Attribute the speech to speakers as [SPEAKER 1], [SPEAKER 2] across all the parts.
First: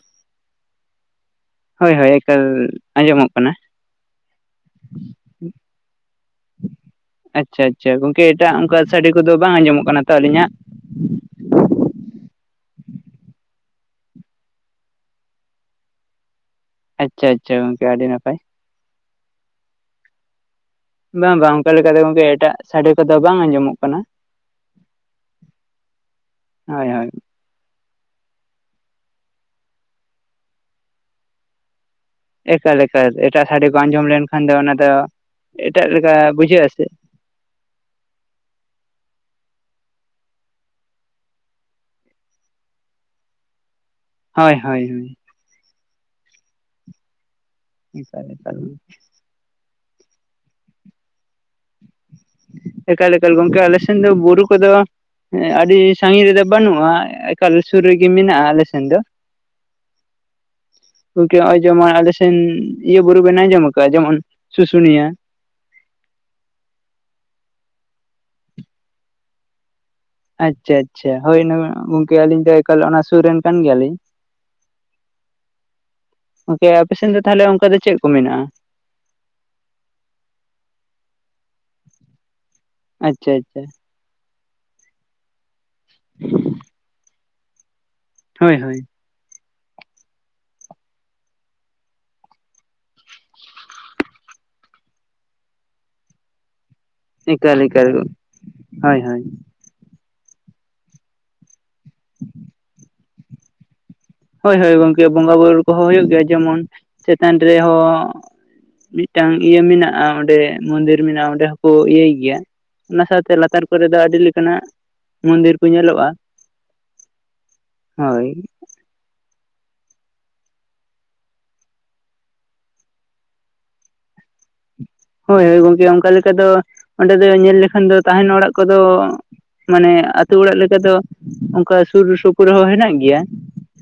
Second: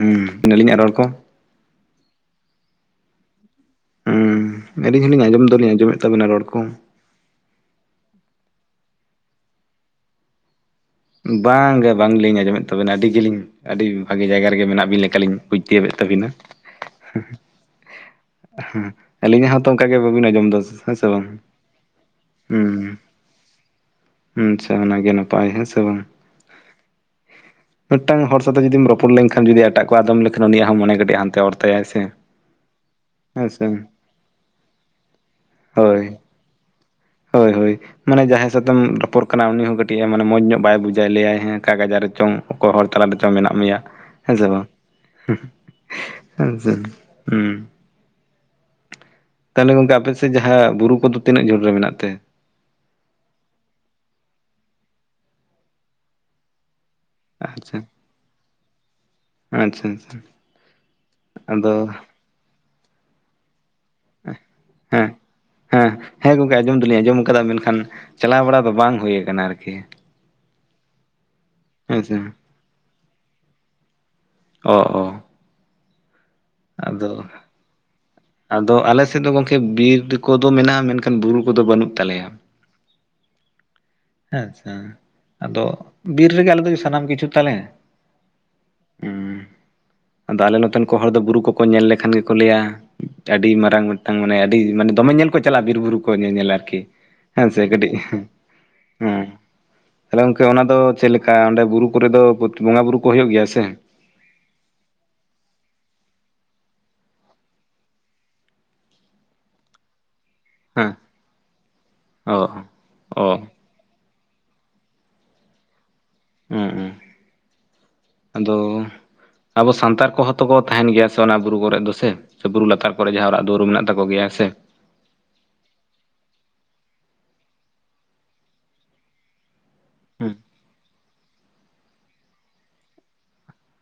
[SPEAKER 1] ᱦᱩᱸ ᱟᱹᱞᱤᱧᱟᱜ ᱨᱚᱲ ᱠᱚ
[SPEAKER 2] ᱦᱚᱭ-ᱦᱚᱭ ᱮᱠᱟᱞ ᱟᱸᱡᱚᱢᱚᱜ ᱠᱟᱱᱟ
[SPEAKER 1] ᱦᱚᱸ ᱟᱹᱞᱤᱧ ᱦᱚᱸᱞᱤᱧ ᱟᱸᱡᱚᱢ ᱫᱚᱞᱤᱧ ᱟᱸᱡᱚᱢᱮᱫ ᱛᱟᱵᱮᱱᱟ ᱨᱚᱲ ᱠᱚ
[SPEAKER 2] ᱟᱪᱷᱟ-ᱟᱪᱷᱟ ᱜᱚᱝᱠᱮ ᱮᱴᱟᱜ ᱚᱱᱠᱟ ᱥᱟᱰᱮ ᱠᱚᱫᱚ ᱵᱟᱝ ᱟᱸᱡᱚᱢᱚᱜ ᱠᱟᱱᱟ ᱛᱚ ᱟᱹᱞᱤᱧᱟᱜ
[SPEAKER 1] ᱵᱟᱝ ᱜᱮ ᱵᱟᱝ ᱞᱤᱧ ᱟᱸᱡᱚᱢᱮᱫ ᱛᱟᱵᱮ-ᱱᱟ ᱟᱹᱰᱤ ᱜᱮᱞᱤᱧ ᱟᱹᱰᱤ ᱵᱷᱟᱜᱤ ᱡᱟᱭᱜᱟ ᱨᱮᱜᱮ ᱢᱮᱱᱟᱜ ᱵᱤᱱ ᱞᱮᱠᱟ ᱞᱤᱧ ᱵᱩᱡᱽ ᱠᱮᱫ ᱛᱟᱹᱵᱤᱱᱟ
[SPEAKER 2] ᱟᱪᱷᱟ-ᱟᱪᱷᱟ ᱜᱚᱝᱠᱮ ᱟᱹᱰᱤ ᱱᱟᱯᱟᱭ
[SPEAKER 1] ᱦᱚᱸ ᱟᱹᱞᱤᱧ-ᱟᱜ ᱦᱚᱸᱛᱚ ᱚᱝᱠᱟ ᱜᱮ ᱵᱟᱵᱤᱱ ᱟᱸᱡᱚᱢ ᱫᱟ
[SPEAKER 2] ᱵᱟᱝ -ᱵᱟᱝ ᱚᱝᱠᱟ ᱞᱮᱠᱟ ᱫᱚ ᱜᱚᱝᱠᱮ ᱮᱴᱟᱜ ᱥᱟᱸᱰᱮ ᱠᱚᱫᱚ ᱵᱟᱝ ᱟᱸᱡᱚᱢᱚᱜ ᱠᱟᱱᱟ
[SPEAKER 1] ᱦᱚᱸ ᱟᱪᱷᱟ ᱚᱱᱟ ᱜᱮ ᱱᱟᱯᱟᱭ ᱦᱮᱸ ᱥᱮ ᱵᱟᱝ
[SPEAKER 2] ᱦᱚᱭ-ᱦᱚᱭ
[SPEAKER 1] ᱢᱤᱫᱴᱟᱝ ᱦᱚᱲ ᱥᱟᱛᱮ ᱡᱩᱫᱤᱢ ᱨᱚᱯᱚᱲ ᱞᱮᱱᱠᱷᱟᱱ ᱡᱩᱫᱤ ᱮᱴᱟᱜ ᱟᱫᱚᱢ ᱞᱮᱠᱷᱟᱱ ᱩᱱᱤᱭᱟᱜ ᱦᱚᱸ ᱢᱚᱱᱮ ᱠᱟᱹᱴᱤᱡ ᱦᱟᱱᱛᱮ ᱚᱨ ᱛᱟᱭᱟᱭ ᱦᱮᱸ ᱥᱮ
[SPEAKER 2] ᱮᱠᱟᱞ-ᱮᱠᱟᱞ ᱮᱴᱟᱜ ᱥᱟᱰᱮ ᱠᱚ ᱟᱸᱡᱚᱢ ᱞᱮᱱ ᱠᱷᱟᱱ ᱫᱚ ᱚᱱᱟ ᱫᱚ ᱮᱴᱟᱜ ᱞᱮᱠᱟ ᱵᱩᱡᱷᱟᱹᱜ-ᱟ ᱥᱮ
[SPEAKER 1] ᱦᱚᱭ-ᱦᱚᱭ ᱢᱟᱱᱮ ᱡᱟᱦᱟᱸᱭ ᱥᱟᱛ ᱮᱢ ᱨᱚᱯᱚᱲ ᱠᱟᱱᱟ ᱩᱱᱤ ᱦᱚᱸ ᱠᱟᱹᱴᱤᱡ ᱢᱚᱸᱡᱽ ᱧᱚᱜ ᱵᱟᱭ ᱵᱩᱡᱷᱟᱹᱣᱟ ᱞᱟᱹᱭᱼᱟᱭ ᱦᱮᱸ ᱚᱠᱟ ᱜᱟᱸᱡᱟᱲ ᱨᱮ ᱪᱚᱝ ᱚᱠᱚᱭ ᱦᱚᱲ ᱛᱟᱞᱟ ᱨᱮ ᱪᱚᱝ ᱢᱮᱱᱟᱜ ᱢᱮᱭ-ᱟ ᱦᱮᱸ ᱥᱮ
[SPEAKER 2] ᱦᱳᱭ
[SPEAKER 1] ᱵᱟᱝ
[SPEAKER 2] ᱦᱳᱭ ᱦᱳᱭ ᱪᱮᱫ ᱦᱚᱸ ᱵᱟᱝ ᱟᱸᱡᱚᱢᱚᱜ ᱠᱟᱱᱟ
[SPEAKER 1] ᱛᱟᱦᱚᱞᱮ ᱜᱚᱝᱠᱮ ᱟᱯᱮ ᱥᱮᱫ ᱡᱟᱦᱟᱸ ᱵᱩᱨᱩ ᱠᱚᱫᱚ ᱛᱤᱱᱟᱹᱜ ᱡᱷᱟ. ᱞ ᱨᱮ ᱢᱮᱱᱟᱜ ᱛᱮ
[SPEAKER 2] ᱮᱠᱟᱞ-ᱮᱠᱟᱞ ᱜᱚᱝᱠᱮ ᱟᱞᱮ ᱥᱮᱱ ᱫᱚ ᱵᱩᱨᱩ ᱠᱚᱫᱚ ᱟᱹᱰᱤ ᱥᱟᱺᱜᱤᱧ ᱨᱮ ᱫᱚ ᱵᱟᱹᱱᱩᱜᱼᱟ᱾ ᱮᱠᱟᱞ ᱥᱩᱨ ᱨᱮᱜᱮ ᱢᱮᱱᱟᱜᱼᱟ ᱟᱞᱮ ᱥᱮᱱ ᱫᱚ
[SPEAKER 1] ᱟᱪᱷᱟ
[SPEAKER 2] ᱜᱚᱝᱠᱮ ᱱᱚᱜ-ᱚᱭ ᱡᱮᱢᱚᱱ ᱟᱞᱮ ᱥᱮᱱ ᱤᱭᱟᱹ ᱵᱩᱨᱩ ᱵᱮᱱ ᱟᱸᱡᱚᱢ ᱟᱠᱟᱜᱼᱟ, ᱡᱮᱢᱚᱱ ᱥᱩᱥᱩᱱᱤᱭᱟᱹ
[SPEAKER 1] ᱦᱮᱸᱻ ᱦᱮᱸ ᱜᱚᱝᱠᱮ ᱟᱸᱡᱚᱢ ᱫᱚ ᱞᱤᱧ ᱟᱸᱡᱚᱢ ᱟᱠᱟᱫᱟ ᱢᱮᱱᱠᱷᱟᱱ ᱪᱟᱞᱟᱣ ᱵᱟᱲᱟ ᱫᱚ ᱵᱟᱝ ᱦᱩᱭᱩ ᱟᱨ ᱠᱤ
[SPEAKER 2] ᱟᱪᱷᱟ-ᱟᱪᱷᱟ ᱦᱚᱭ
[SPEAKER 1] ᱦᱮᱸᱥᱮ
[SPEAKER 2] ᱜᱚᱝᱠᱮ ᱟᱹᱞᱤᱧ ᱫᱚ ᱮᱠᱟᱞ ᱚᱱᱟ ᱥᱩᱨ ᱨᱮᱱ ᱠᱟᱱ ᱜᱮᱭ-ᱟ ᱞᱤᱧ
[SPEAKER 1] ᱚ-ᱚ
[SPEAKER 2] ᱜᱚᱝᱠᱮ ᱟᱯᱮ ᱥᱮᱱ ᱫᱚ ᱛᱟᱦᱞᱮ ᱚᱝᱠᱟ ᱫᱚ ᱪᱮᱫ ᱠᱚ ᱢᱮᱱᱟᱜᱼᱟ?
[SPEAKER 1] ᱟᱞᱮᱥᱮᱫ ᱫᱚ ᱜᱚᱝᱠᱮ ᱵᱤᱨ ᱠᱚᱫᱚ ᱢᱮᱱᱟᱜᱼᱟ ᱢᱮᱱᱠᱷᱟᱱ ᱵᱩᱨᱩ ᱠᱚᱫᱚ ᱵᱟᱹᱱᱩᱜ ᱛᱟᱞᱮᱭᱟ᱾
[SPEAKER 2] ᱟᱪᱷᱟ-ᱟᱪᱷᱟ
[SPEAKER 1] ᱟᱫᱚ ᱵᱤᱨ ᱨᱮᱜᱮ ᱟᱞᱮ ᱫᱚ ᱥᱟᱱᱟᱢ ᱠᱤᱪᱷᱩ ᱛᱟᱞᱮ
[SPEAKER 2] ᱦᱚᱭ-ᱦᱚᱭ
[SPEAKER 1] ᱦᱩᱸ ᱟᱫᱚ ᱟᱞᱮ ᱱᱚᱛᱮᱱ ᱠᱚ ᱦᱚᱲ ᱫᱚ ᱵᱩᱨᱩ ᱠᱚᱠᱚ ᱧᱮᱞ ᱞᱮᱠᱷᱟᱱ ᱜᱮᱠᱚ ᱞᱟᱹᱭᱟ ᱟᱹᱰᱤ ᱢᱟᱨᱟᱝ ᱢᱤᱫ ᱴᱟᱝ ᱢᱟᱱᱮ ᱟᱹᱰᱤ ᱢᱟᱱᱮ ᱫᱚᱢᱮ ᱧᱮᱞ ᱠᱚ ᱪᱟᱞᱟᱜᱼᱟ ᱵᱤᱨ ᱵᱩᱨᱩ ᱠᱚ ᱧᱮᱧᱮᱞ ᱟᱨ ᱠᱤ ᱦᱮᱸ
[SPEAKER 2] ᱮᱠᱟᱞ
[SPEAKER 1] ᱥᱮ
[SPEAKER 2] ᱮᱠᱟᱞ
[SPEAKER 1] ᱠᱟᱹᱴᱤᱡ
[SPEAKER 2] ᱦᱳᱭ ᱦᱳᱭ
[SPEAKER 1] ᱛᱟᱞᱦᱮ ᱜᱚᱝᱠᱮ ᱚᱱᱟ ᱫᱚ ᱪᱮᱫ ᱞᱮᱠᱟ ᱚᱸᱰᱮ ᱵᱩᱨᱩ ᱠᱚᱨᱮ ᱫᱚ ᱵᱚᱸᱜᱟ ᱵᱩᱨᱩ ᱠᱚ ᱦᱳᱭᱳᱜ ᱜᱮᱭ-ᱟ ᱥᱮ
[SPEAKER 2] ᱦᱳᱭ ᱦᱳᱭ ᱜᱚᱝᱠᱮ ᱵᱚᱸᱜᱟ ᱵᱩᱨᱩ ᱠᱚ ᱦᱚᱸ ᱦᱳᱭᱳᱜ ᱜᱮᱭᱼᱟ ᱡᱮ ᱢᱚᱱ ᱪᱮᱛᱟᱱ ᱨᱮ ᱦᱚᱸ ᱢᱤᱫ ᱴᱟᱝ ᱤᱭᱟᱹ ᱢᱮᱱᱟᱜᱼᱟ ᱚᱸᱰᱮ [unintelligible]
[SPEAKER 1] ᱦᱮᱸ
[SPEAKER 2] ᱢᱚᱸᱱᱫᱤᱨ ᱢᱮᱱᱟᱜᱼᱟ ᱚᱸᱰᱮ ᱦᱚᱸᱠᱚ ᱤᱭᱟᱹᱭ
[SPEAKER 1] ᱚ
[SPEAKER 2] ᱜᱮᱭ-ᱟ ᱚᱱᱟ ᱥᱟᱶ
[SPEAKER 1] ᱚ
[SPEAKER 2] ᱛᱮ ᱞᱟᱛᱟᱨ ᱠᱚ ᱨᱮ ᱫᱚ ᱟᱹᱰᱤ ᱞᱮᱠᱟᱱᱼᱟᱜ ᱢᱚᱸᱱᱫᱤᱨ ᱠᱚ ᱧᱮᱞᱚᱜᱼᱟ
[SPEAKER 1] [unintelligible]
[SPEAKER 2] ᱦᱳᱭ
[SPEAKER 1] ᱟᱫᱚ ᱟᱵᱚ ᱥᱟᱱᱛᱟᱲ ᱠᱚ ᱦᱚᱸ ᱛᱚ ᱠᱚ ᱛᱟᱦᱮᱱ ᱜᱮᱭ-ᱟ ᱥᱮ ᱚᱱᱟ ᱵᱩᱨᱩ ᱠᱚ ᱨᱮᱫ ᱫᱚ ᱥᱮ ᱵᱩᱨᱩ ᱞᱟᱛᱟᱨ ᱠᱚᱨᱮ ᱡᱟᱸᱦᱟ ᱚᱲᱟᱜ ᱫᱩᱣᱟᱹᱨ ᱢᱮᱱᱟᱜ ᱛᱟᱠᱚ ᱜᱮᱭ-ᱟ ᱥᱮ
[SPEAKER 2] ᱦᱳᱭ ᱦᱳᱭ ᱜᱚᱝᱠᱮ ᱚᱝᱠᱟ ᱞᱮᱠᱟ ᱫᱚ ᱚᱸᱰᱮ ᱫᱚ ᱧᱮᱞ ᱞᱮᱠᱷᱟᱱ ᱫᱚ ᱛᱟᱦᱮᱱ ᱚᱲᱟᱜ ᱠᱚᱫᱚ ᱢᱟᱱᱮ ᱟᱹᱛᱳ
[SPEAKER 1] ᱦᱩᱸ
[SPEAKER 2] ᱚᱲᱟᱜ ᱞᱮᱠᱟ ᱫᱚ ᱚᱝᱠᱟ ᱥᱩᱨ ᱥᱩᱯᱩᱨ ᱦᱚᱸ ᱦᱮᱱᱟᱜ ᱜᱮᱭ-ᱟ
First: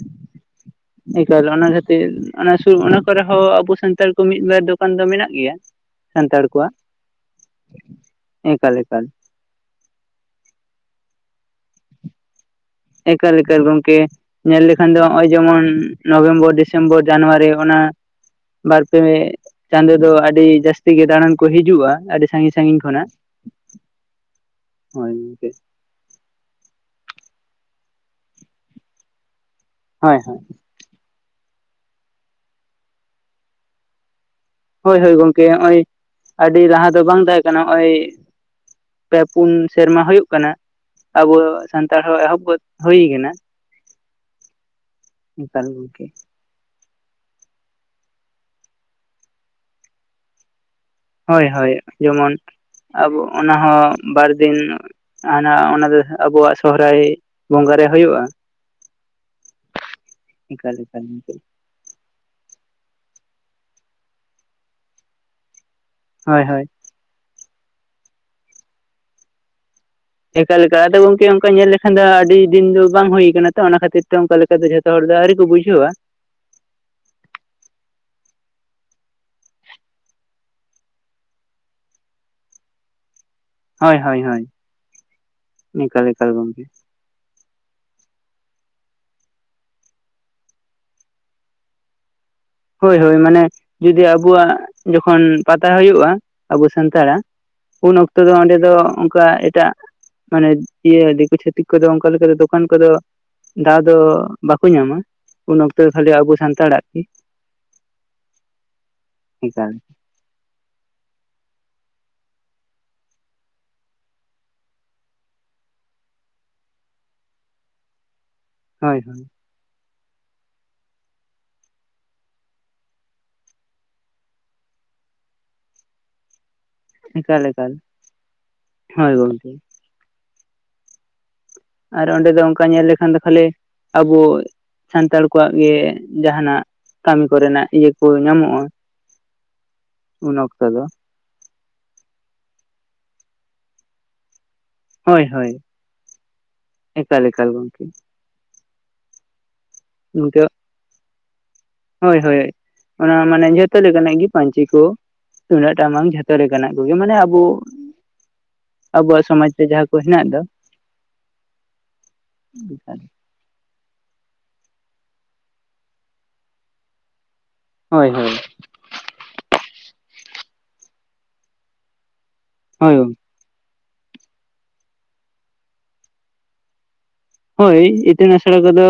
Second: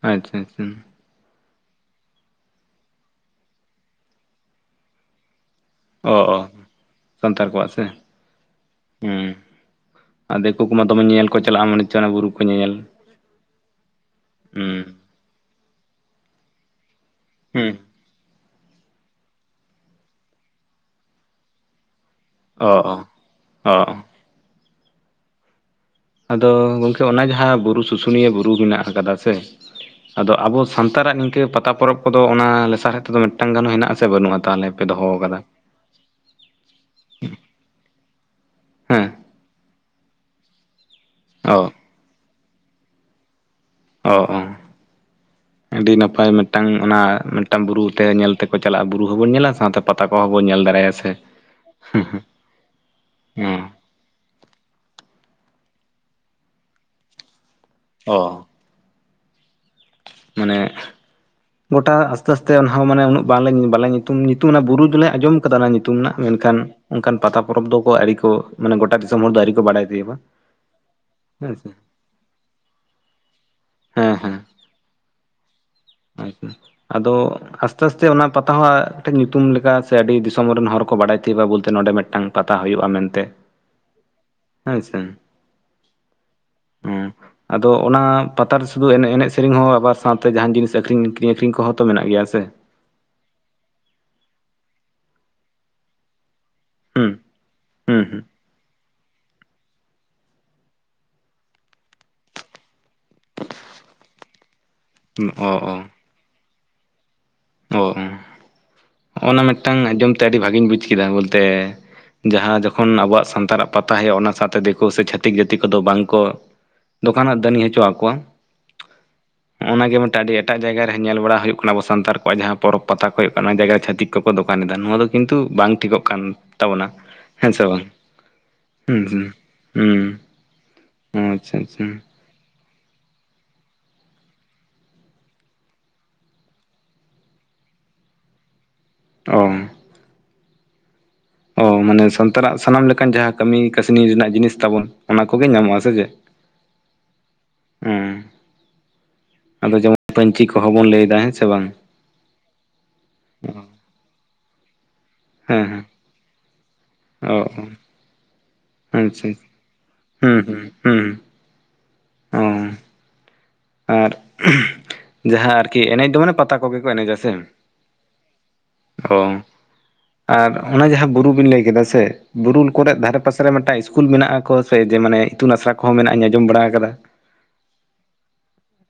[SPEAKER 1] ᱟᱪᱪᱷᱟ ᱟᱪᱪᱷᱟ
[SPEAKER 2] ᱮᱠᱟᱞ ᱚᱱᱟ ᱠᱷᱟᱹᱛᱤᱨ ᱚᱱᱟ ᱥᱩᱨ ᱚᱱᱟ ᱠᱚᱨᱮ ᱦᱚᱸ ᱟᱵᱚ ᱥᱟᱱᱛᱟᱲ ᱠᱚ ᱢᱤᱫ ᱵᱟᱨ ᱫᱚᱠᱟᱱ ᱫᱚ ᱢᱮᱱᱟᱜ ᱜᱮᱭ-ᱟ
[SPEAKER 1] ᱚ ᱚ
[SPEAKER 2] ᱥᱟᱱᱛᱟᱲ ᱠᱚᱣᱟᱜ
[SPEAKER 1] ᱥᱟᱱᱛᱟᱲ ᱠᱚᱣᱟᱜ ᱥᱮ
[SPEAKER 2] ᱮᱠᱟᱞ ᱮᱠᱟᱞ
[SPEAKER 1] ᱦᱮᱸ ᱟᱨ ᱫᱤᱠᱩ ᱫᱚᱢᱮ ᱧᱮᱞ ᱠᱚ ᱪᱟᱞᱟᱜᱼᱟ [unintelligible] ᱚᱱᱟ ᱵᱩᱨᱩ ᱠᱚ ᱧᱮ ᱧᱮᱞ
[SPEAKER 2] ᱮᱠᱟᱞ ᱮᱠᱟᱞ ᱜᱚᱝᱠᱮ ᱧᱮᱞ ᱞᱮᱠᱷᱟᱱ ᱫᱚ ᱱᱚᱜ-ᱚᱭ ᱡᱮ ᱢᱚᱱ ᱱᱚᱵᱷᱮᱢᱵᱚᱨ ᱰᱤᱥᱮᱢᱵᱚᱨ ᱡᱟᱱᱩᱣᱟᱨᱤ
[SPEAKER 1] ᱦᱩᱸ
[SPEAKER 2] ᱚᱱᱟ ᱵᱟᱨ ᱯᱮ ᱪᱟᱸᱫᱳ ᱫᱚ ᱟᱹᱰᱤ ᱡᱟᱹᱥᱛᱤ ᱜᱮ ᱫᱟᱲᱟᱱ ᱠᱚ ᱦᱤᱡᱩᱜᱼᱟ ᱟᱹᱰᱤ ᱥᱟᱺᱜᱤᱧ
[SPEAKER 1] ᱚ
[SPEAKER 2] ᱥᱟᱺᱜᱤᱧ
[SPEAKER 1] ᱚ
[SPEAKER 2] ᱠᱷᱚᱱᱟᱜ
[SPEAKER 1] ᱚ
[SPEAKER 2] [unintelligible]
[SPEAKER 1] ᱟᱫᱚ ᱜᱚᱝᱠᱮ ᱚᱱᱟ ᱡᱟᱦᱟᱸ ᱵᱩᱨᱩ ᱥᱩᱥᱩᱱᱤᱭᱟᱹ ᱵᱩᱨᱩ ᱢᱮᱱᱟᱜ ᱟᱠᱟᱫᱟ ᱥᱮ
[SPEAKER 2] ᱦᱳᱭ
[SPEAKER 1] ᱟᱫᱚ
[SPEAKER 2] ᱦᱳᱭ
[SPEAKER 1] ᱟᱵᱚ ᱥᱟᱱᱛᱟᱲ-ᱟᱜ ᱱᱤᱝᱠᱟᱹ ᱯᱟᱛᱟ ᱯᱚᱨᱚᱵᱽ ᱠᱚᱫᱚ ᱚᱱᱟ ᱞᱟᱥᱟᱨ ᱦᱮᱫ ᱛᱮ ᱫᱚ ᱢᱤᱫ ᱴᱟᱝ ᱜᱟᱱ ᱦᱚᱸ ᱦᱮᱱᱟᱜᱼᱟ ᱥᱮ ᱵᱟᱹᱱᱩᱜᱼᱟ ᱛᱟᱦᱞᱮ
[SPEAKER 2] ᱦᱳᱭ ᱦᱳᱭ ᱜᱚᱝᱠᱮ ᱱᱚᱜ-ᱚᱭ ᱟᱹᱰᱤ ᱞᱟᱦᱟ ᱫᱚ ᱵᱟᱝ ᱛᱟᱦᱮᱸ ᱠᱟᱱᱟ ᱱᱚᱜ-ᱚᱭ
[SPEAKER 1] ᱦᱮᱸ
[SPEAKER 2] [unintelligible] ᱯᱩᱱ ᱥᱮᱨᱢᱟ ᱦᱩᱭᱩᱜ ᱠᱟᱱᱟ ᱟᱵᱚ
[SPEAKER 1] ᱚ
[SPEAKER 2] ᱥᱟᱱᱛᱟᱲ ᱦᱚᱸ ᱮᱦᱚᱵ ᱦᱩᱭ ᱠᱟᱱᱟ᱾
[SPEAKER 1] ᱚ ᱚ
[SPEAKER 2] ᱮᱠᱟᱞ
[SPEAKER 1] ᱟᱹᱰᱤ
[SPEAKER 2] ᱜᱚᱝᱠᱮ
[SPEAKER 1] ᱱᱟᱯᱟᱭ ᱢᱤᱫ ᱢᱤᱫᱴᱟᱝ ᱚᱱᱟ ᱢᱤᱫᱴᱟᱝ ᱵᱩᱨᱩ ᱛᱮ ᱧᱮᱞ ᱛᱮᱠᱚ ᱪᱟᱞᱟᱜᱼᱟ ᱵᱩᱨᱩ ᱦᱚᱸᱵᱚᱱ ᱧᱮᱞᱟ ᱥᱟᱶᱛᱮ ᱯᱟᱛᱟ ᱠᱚᱦᱚᱸᱵᱚᱱ ᱧᱮᱞ ᱫᱟᱨᱟᱭᱟ ᱥᱮ᱾
[SPEAKER 2] ᱦᱳᱭ ᱦᱳᱭ ᱡᱮᱢᱚᱱ ᱟᱵᱚ ᱚᱱᱟ
[SPEAKER 1] ᱦᱮᱸ
[SPEAKER 2] ᱦᱚᱸ ᱵᱟᱨᱫᱤᱱ ᱦᱟᱱᱟ ᱚᱱᱟ ᱫᱚ ᱟᱵᱩᱣᱟᱜ ᱥᱚᱦᱨᱟᱭ ᱵᱚᱸᱜᱟ ᱨᱮ
[SPEAKER 1] ᱚ
[SPEAKER 2] ᱦᱩᱭᱩᱜᱼᱟ᱾
[SPEAKER 1] ᱢᱟᱱᱮ
[SPEAKER 2] ᱮᱠᱟᱞ ᱮᱠᱟᱞ ᱜᱚᱝᱠᱮ
[SPEAKER 1] ᱜᱚᱴᱟ ᱟᱥᱛᱮ ᱟᱥᱛᱮ ᱚᱱᱟᱦ ᱦᱚᱸ ᱢᱟᱱᱮ ᱩᱱᱟᱹᱜ ᱵᱟᱝᱞᱮ ᱵᱟᱞᱮ ᱧᱩᱛᱩᱢ ᱧᱩᱛᱩᱢ ᱚᱱᱟ ᱵᱩᱨᱩ ᱫᱚᱞᱮ ᱟᱸᱡᱚᱢ ᱚᱱᱟ ᱧᱩᱛᱩᱢ ᱨᱮᱱᱟᱜ
[SPEAKER 2] ᱦᱳᱭ
[SPEAKER 1] ᱢᱮᱱᱠᱷᱟᱱ
[SPEAKER 2] ᱦᱳᱭ
[SPEAKER 1] ᱚᱱᱠᱟᱱ ᱯᱟᱛᱟ ᱯᱚᱨᱚᱵᱽ ᱫᱚᱠᱚ ᱟᱹᱨᱤ ᱠᱚ ᱢᱟᱱᱮ ᱜᱚᱴᱟ ᱫᱤᱥᱚᱢ ᱦᱚᱲ ᱫᱚ ᱟᱹᱣᱨᱤ ᱠᱚ ᱵᱟᱲᱟᱭ ᱛᱤᱭᱳᱜᱟ᱾
[SPEAKER 2] ᱮᱠᱟᱮᱠᱟ ᱟᱫᱚ ᱜᱚᱝᱠᱮ ᱚᱱᱠᱟ
[SPEAKER 1] ᱦᱮᱸ ᱥᱮ
[SPEAKER 2] ᱧᱮᱞ ᱞᱮᱠᱷᱟᱱ ᱫᱚ ᱟᱹᱰᱤ ᱫᱤᱱ ᱫᱚ ᱵᱟᱝ ᱦᱩᱭ ᱟᱠᱟᱱᱟ ᱛᱚ ᱚᱱᱟ ᱠᱷᱟᱹᱛᱤᱨ
[SPEAKER 1] ᱦᱮᱸ
[SPEAKER 2] ᱛᱮ
[SPEAKER 1] ᱦᱮᱸ
[SPEAKER 2] ᱚᱱᱠᱟ ᱞᱮᱠᱟ ᱡᱟᱦᱳᱜ ᱡᱚᱛᱚ ᱦᱚᱲ ᱫᱚ ᱟᱹᱣᱨᱤ ᱠᱚ ᱵᱩᱡᱷᱟᱹᱣᱟ᱾
[SPEAKER 1] ᱟᱪᱪᱷᱟ [unintelligible] ᱟᱫᱚ ᱟᱸᱥ ᱛᱮ ᱟᱸᱥ ᱛᱮ ᱚᱱᱟ ᱯᱟᱛᱟ ᱦᱚᱸ ᱧᱩᱛᱩᱢ ᱞᱮᱠᱟ ᱥᱮ ᱟᱹᱰᱤ ᱫᱤᱥᱚᱢ ᱨᱮᱱ ᱦᱚᱲ ᱠᱚ ᱵᱟᱰᱟᱭ ᱛᱮᱭᱳᱜᱼᱟ ᱵᱚᱞ ᱛᱮ ᱱᱚᱰᱮ ᱢᱤᱫ ᱴᱟᱝ ᱯᱟᱛᱟ ᱦᱳᱭᱳᱜᱼᱟ ᱢᱮᱱ ᱛᱮ
[SPEAKER 2] ᱦᱳᱭ ᱦᱳᱭ ᱦᱳᱭ ᱮᱠᱟᱞ ᱮᱠᱟᱞ ᱜᱚᱝᱠᱮ
[SPEAKER 1] ᱦᱚᱸ ᱟᱫᱚ ᱚᱱᱟ ᱯᱟᱛᱟᱨ ᱨᱮ ᱥᱩᱫᱩ ᱮᱱ ᱮᱱᱮᱡ ᱥᱮᱨᱮᱧ ᱦᱚᱸ ᱟᱵᱟᱨ ᱥᱟᱶᱛᱮ ᱡᱟᱦᱟᱱ ᱡᱤᱱᱤᱥ ᱥᱮᱠᱷᱨᱤᱧᱠᱷᱨᱤᱧ [unintelligible] ᱟᱹᱠᱷᱨᱤ ᱠᱚᱦᱚᱸᱛᱚ ᱢᱮᱱᱟᱜ ᱜᱮᱭᱟ ᱥᱮ
[SPEAKER 2] ᱦᱳᱭ ᱦᱳᱭ ᱢᱟᱱᱮ ᱡᱩᱫᱤ ᱟᱵᱚᱣᱟᱜ ᱡᱚᱠᱷᱚᱱ ᱯᱟᱛᱟ ᱦᱩᱭᱩᱜᱼᱟ ᱟᱵᱚ
[SPEAKER 1] ᱦᱩᱸ
[SPEAKER 2] ᱥᱟᱱᱛᱟᱲᱟᱜ ᱩᱱ
[SPEAKER 1] ᱦᱩᱸ
[SPEAKER 2] ᱚᱠᱛᱚ ᱫᱚ
[SPEAKER 1] ᱦᱩᱸ
[SPEAKER 2] ᱚᱸᱰᱮ ᱫᱚ ᱚᱱᱠᱟ ᱮᱴᱟᱜ ᱢᱟᱱᱮ ᱤᱭᱟᱹ ᱫᱤᱠᱩ ᱪᱷᱟᱛᱤᱠ ᱠᱚᱫᱚ ᱚᱱᱠᱟ ᱞᱮᱠᱟ ᱫᱚᱠᱟᱱ ᱠᱚᱫᱚ ᱫᱟᱣ ᱫᱚ ᱵᱟᱠᱚ ᱧᱟᱢᱟ
[SPEAKER 1] ᱚ
[SPEAKER 2] ᱩᱱ
[SPEAKER 1] ᱚ
[SPEAKER 2] ᱚᱠᱛᱚ ᱠᱷᱟᱹᱞᱤ ᱟᱵᱚ ᱥᱟᱱᱛᱟᱲᱟᱜ ᱜᱤ ᱾
[SPEAKER 1] ᱚ ᱦᱚᱜ ᱱᱟ
[SPEAKER 2] ᱮᱠᱟᱞ
[SPEAKER 1] ᱢᱤᱫᱴᱟᱝ ᱟᱸᱡᱚᱢ ᱛᱮ ᱟᱹᱰᱤ ᱵᱷᱟᱜᱮᱧ ᱵᱩᱡᱽ ᱠᱮᱫᱟ ᱵᱚᱞᱛᱮ ᱡᱟᱦᱟᱸ ᱡᱚᱠᱷᱚᱱ ᱟᱵᱚᱣᱟᱜ ᱥᱟᱱᱛᱟᱲᱟᱜ ᱯᱟᱛᱟ ᱦᱩᱭᱩᱜ ᱚᱱᱟ ᱥᱟᱶᱛᱮ ᱫᱤᱠᱩ ᱥᱮ ᱪᱷᱟᱹᱛᱤᱠ ᱡᱟᱹᱛᱤ ᱠᱚᱫᱚ ᱵᱟᱝ ᱠᱚ ᱫᱚᱠᱟᱱᱟᱜ ᱫᱟᱹᱱᱤᱧ ᱦᱚᱪᱚ ᱟᱠᱚᱣᱟ᱾
[SPEAKER 2] ᱦᱳᱭ ᱦᱳᱭ
[SPEAKER 1] ᱚᱱᱟᱜᱮ ᱢᱤᱫᱴᱟᱝ ᱟᱹᱰᱤ ᱮᱴᱟᱜ ᱡᱟᱭᱜᱟ ᱨᱮ ᱧᱮᱞ ᱵᱟᱲᱟ ᱦᱩᱭᱩᱜ ᱠᱟᱱᱟ ᱟᱵᱚ ᱥᱟᱱᱛᱟᱲ ᱱᱚᱣᱟ ᱡᱟᱦᱟᱸ ᱯᱚᱨᱚᱵᱽ ᱯᱟᱛᱟ ᱠᱚ ᱦᱩᱭᱩᱜ ᱠᱟᱱᱟ ᱚᱱᱟ ᱡᱟᱭᱜᱟ ᱨᱮ ᱪᱷᱟᱹᱛᱤᱠ ᱠᱚᱠᱚ ᱫᱚᱠᱟᱱ ᱮᱫᱟ ᱱᱚᱣᱟ ᱫᱚ ᱠᱤᱱᱛᱩ ᱵᱟᱝ ᱴᱷᱤᱠᱚᱜ ᱠᱟᱱ ᱛᱟᱠᱣᱟ᱾ ᱛᱟᱵᱚᱱᱟ ᱾
[SPEAKER 2] ᱮᱠᱟᱞ
[SPEAKER 1] ᱦᱮᱸ ᱥᱮ
[SPEAKER 2] ᱮᱠᱟᱞ
[SPEAKER 1] ᱵᱟᱝ ᱦᱩᱸ
[SPEAKER 2] ᱦᱳᱭ
[SPEAKER 1] ᱦᱩᱸ
[SPEAKER 2] ᱜᱚᱝᱠᱮ
[SPEAKER 1] ᱦᱩᱸ ᱦᱩᱸ, ᱟᱪᱪᱷᱟ ᱟᱪᱪᱷᱟ,
[SPEAKER 2] ᱟᱨ ᱚᱸᱰᱮ ᱫᱚ ᱚᱱᱠᱟ ᱧᱮᱞ ᱞᱮᱠᱷᱟᱱ ᱫᱚ ᱠᱷᱟᱹᱞᱤ ᱟᱵᱚ ᱥᱟᱱᱛᱟᱲ ᱠᱚᱣᱟᱜ ᱜᱮ ᱡᱟᱦᱟᱱᱟᱜ ᱠᱟᱹᱢᱤ ᱠᱚᱨᱮᱱᱟᱜ ᱤᱭᱟᱹ ᱠᱚ ᱧᱟᱢᱚᱜᱼᱟ᱾
[SPEAKER 1] [unintelligible]
[SPEAKER 2] ᱩᱱ ᱚᱠᱛᱚ ᱫᱚ,
[SPEAKER 1] ᱢᱟᱱᱮ ᱥᱟᱱᱛᱟᱨᱟᱜ ᱥᱟᱱᱟᱢ ᱞᱮᱠᱟᱱ ᱡᱟᱦᱟᱸ ᱠᱟᱹᱢᱤ ᱠᱟᱹᱥᱱᱤ ᱨᱮᱱᱟᱜ ᱡᱤᱱᱤᱥ ᱛᱟᱵᱚᱱ, ᱚᱱᱟ
[SPEAKER 2] ᱦᱳᱭ
[SPEAKER 1] ᱠᱚᱜᱮ
[SPEAKER 2] ᱦᱳᱭ
[SPEAKER 1] ᱧᱟᱢᱚᱜ ᱟᱥᱮ ᱪᱮᱫ?
[SPEAKER 2] ᱮᱠᱟᱞ ᱮᱠᱟᱞ ᱜᱚᱝᱠᱮ
[SPEAKER 1] ᱚᱸᱻ ᱟᱫᱚ ᱡᱮᱢᱚᱱ ᱯᱟᱹᱧᱪᱤ
[SPEAKER 2] ᱤᱱᱠᱟᱹ
[SPEAKER 1] ᱠᱚᱦᱚᱸ ᱵᱚᱱ ᱞᱟᱹᱭᱫᱟ ᱦᱮᱸ ᱥᱮ ᱵᱟᱝ?
[SPEAKER 2] ᱦᱳᱭ ᱦᱳᱭ, ᱚᱱᱟ ᱢᱟᱱᱮ ᱡᱚᱛᱚ ᱞᱮᱠᱟᱱᱟᱜ ᱜᱮ ᱯᱟᱹᱧᱪᱤ ᱠᱚ,
[SPEAKER 1] ᱦᱮᱸ
[SPEAKER 2] ᱛᱩᱢᱫᱟᱹᱜ
[SPEAKER 1] ᱦᱮᱸ
[SPEAKER 2] ᱴᱟᱢᱟᱠ ᱡᱷᱚᱛᱚ ᱞᱮᱠᱟᱱᱟᱜ ᱠᱚᱜᱮ, ᱢᱟᱱᱮ ᱟᱵᱚ
[SPEAKER 1] ᱚ
[SPEAKER 2] ᱟᱵᱚᱣᱟᱜ
[SPEAKER 1] ᱟᱪᱪᱷᱟ
[SPEAKER 2] ᱥᱚᱢᱟᱡ ᱨᱮ ᱡᱟᱦᱟᱸ ᱠᱚ ᱦᱮᱱᱟᱜ ᱫᱚ,
[SPEAKER 1] ᱦᱩᱸ ᱦᱩᱸ ᱦᱩᱸ ᱚ
[SPEAKER 2] [inaudible]
[SPEAKER 1] ᱟᱨ ᱡᱟᱦᱟᱸ ᱟᱨᱠᱤ ᱮᱱᱮᱡ ᱫᱚ ᱢᱟᱱᱮ ᱯᱟᱛᱟ ᱠᱚᱜᱮ ᱠᱚ ᱮᱱᱮᱡᱟ ᱥᱮ?
[SPEAKER 2] ᱦᱳᱭ ᱦᱳᱭ
[SPEAKER 1] ᱚ ᱟᱨ ᱚᱱᱟ ᱡᱟᱦᱟᱸ ᱵᱩᱨᱩ ᱵᱤᱱ ᱞᱟᱹᱭ ᱠᱮᱫᱟ ᱥᱮ, ᱵᱩᱨᱩ ᱠᱚᱨᱮ
[SPEAKER 2] ᱦᱳᱭ
[SPEAKER 1] ᱫᱷᱟᱨᱮ ᱟᱰᱮ ᱯᱟᱥᱮ ᱨᱮ ᱢᱤᱫᱴᱟᱝ ᱤᱥᱠᱩᱞ ᱢᱮᱱᱟᱜ ᱠᱚ ᱥᱮ ᱡᱮ ᱢᱟᱱᱮ ᱤᱛᱩᱱ ᱟᱥᱲᱟ ᱠᱚᱦᱚᱸ ᱢᱮᱱᱟᱜᱼᱟ ᱟᱸᱡᱚᱢ ᱵᱟᱲᱟ ᱟᱠᱟᱫᱟ᱾
[SPEAKER 2] ᱦᱳᱭ ᱤᱛᱩᱱ ᱟᱥᱲᱟ ᱠᱚᱫᱚ,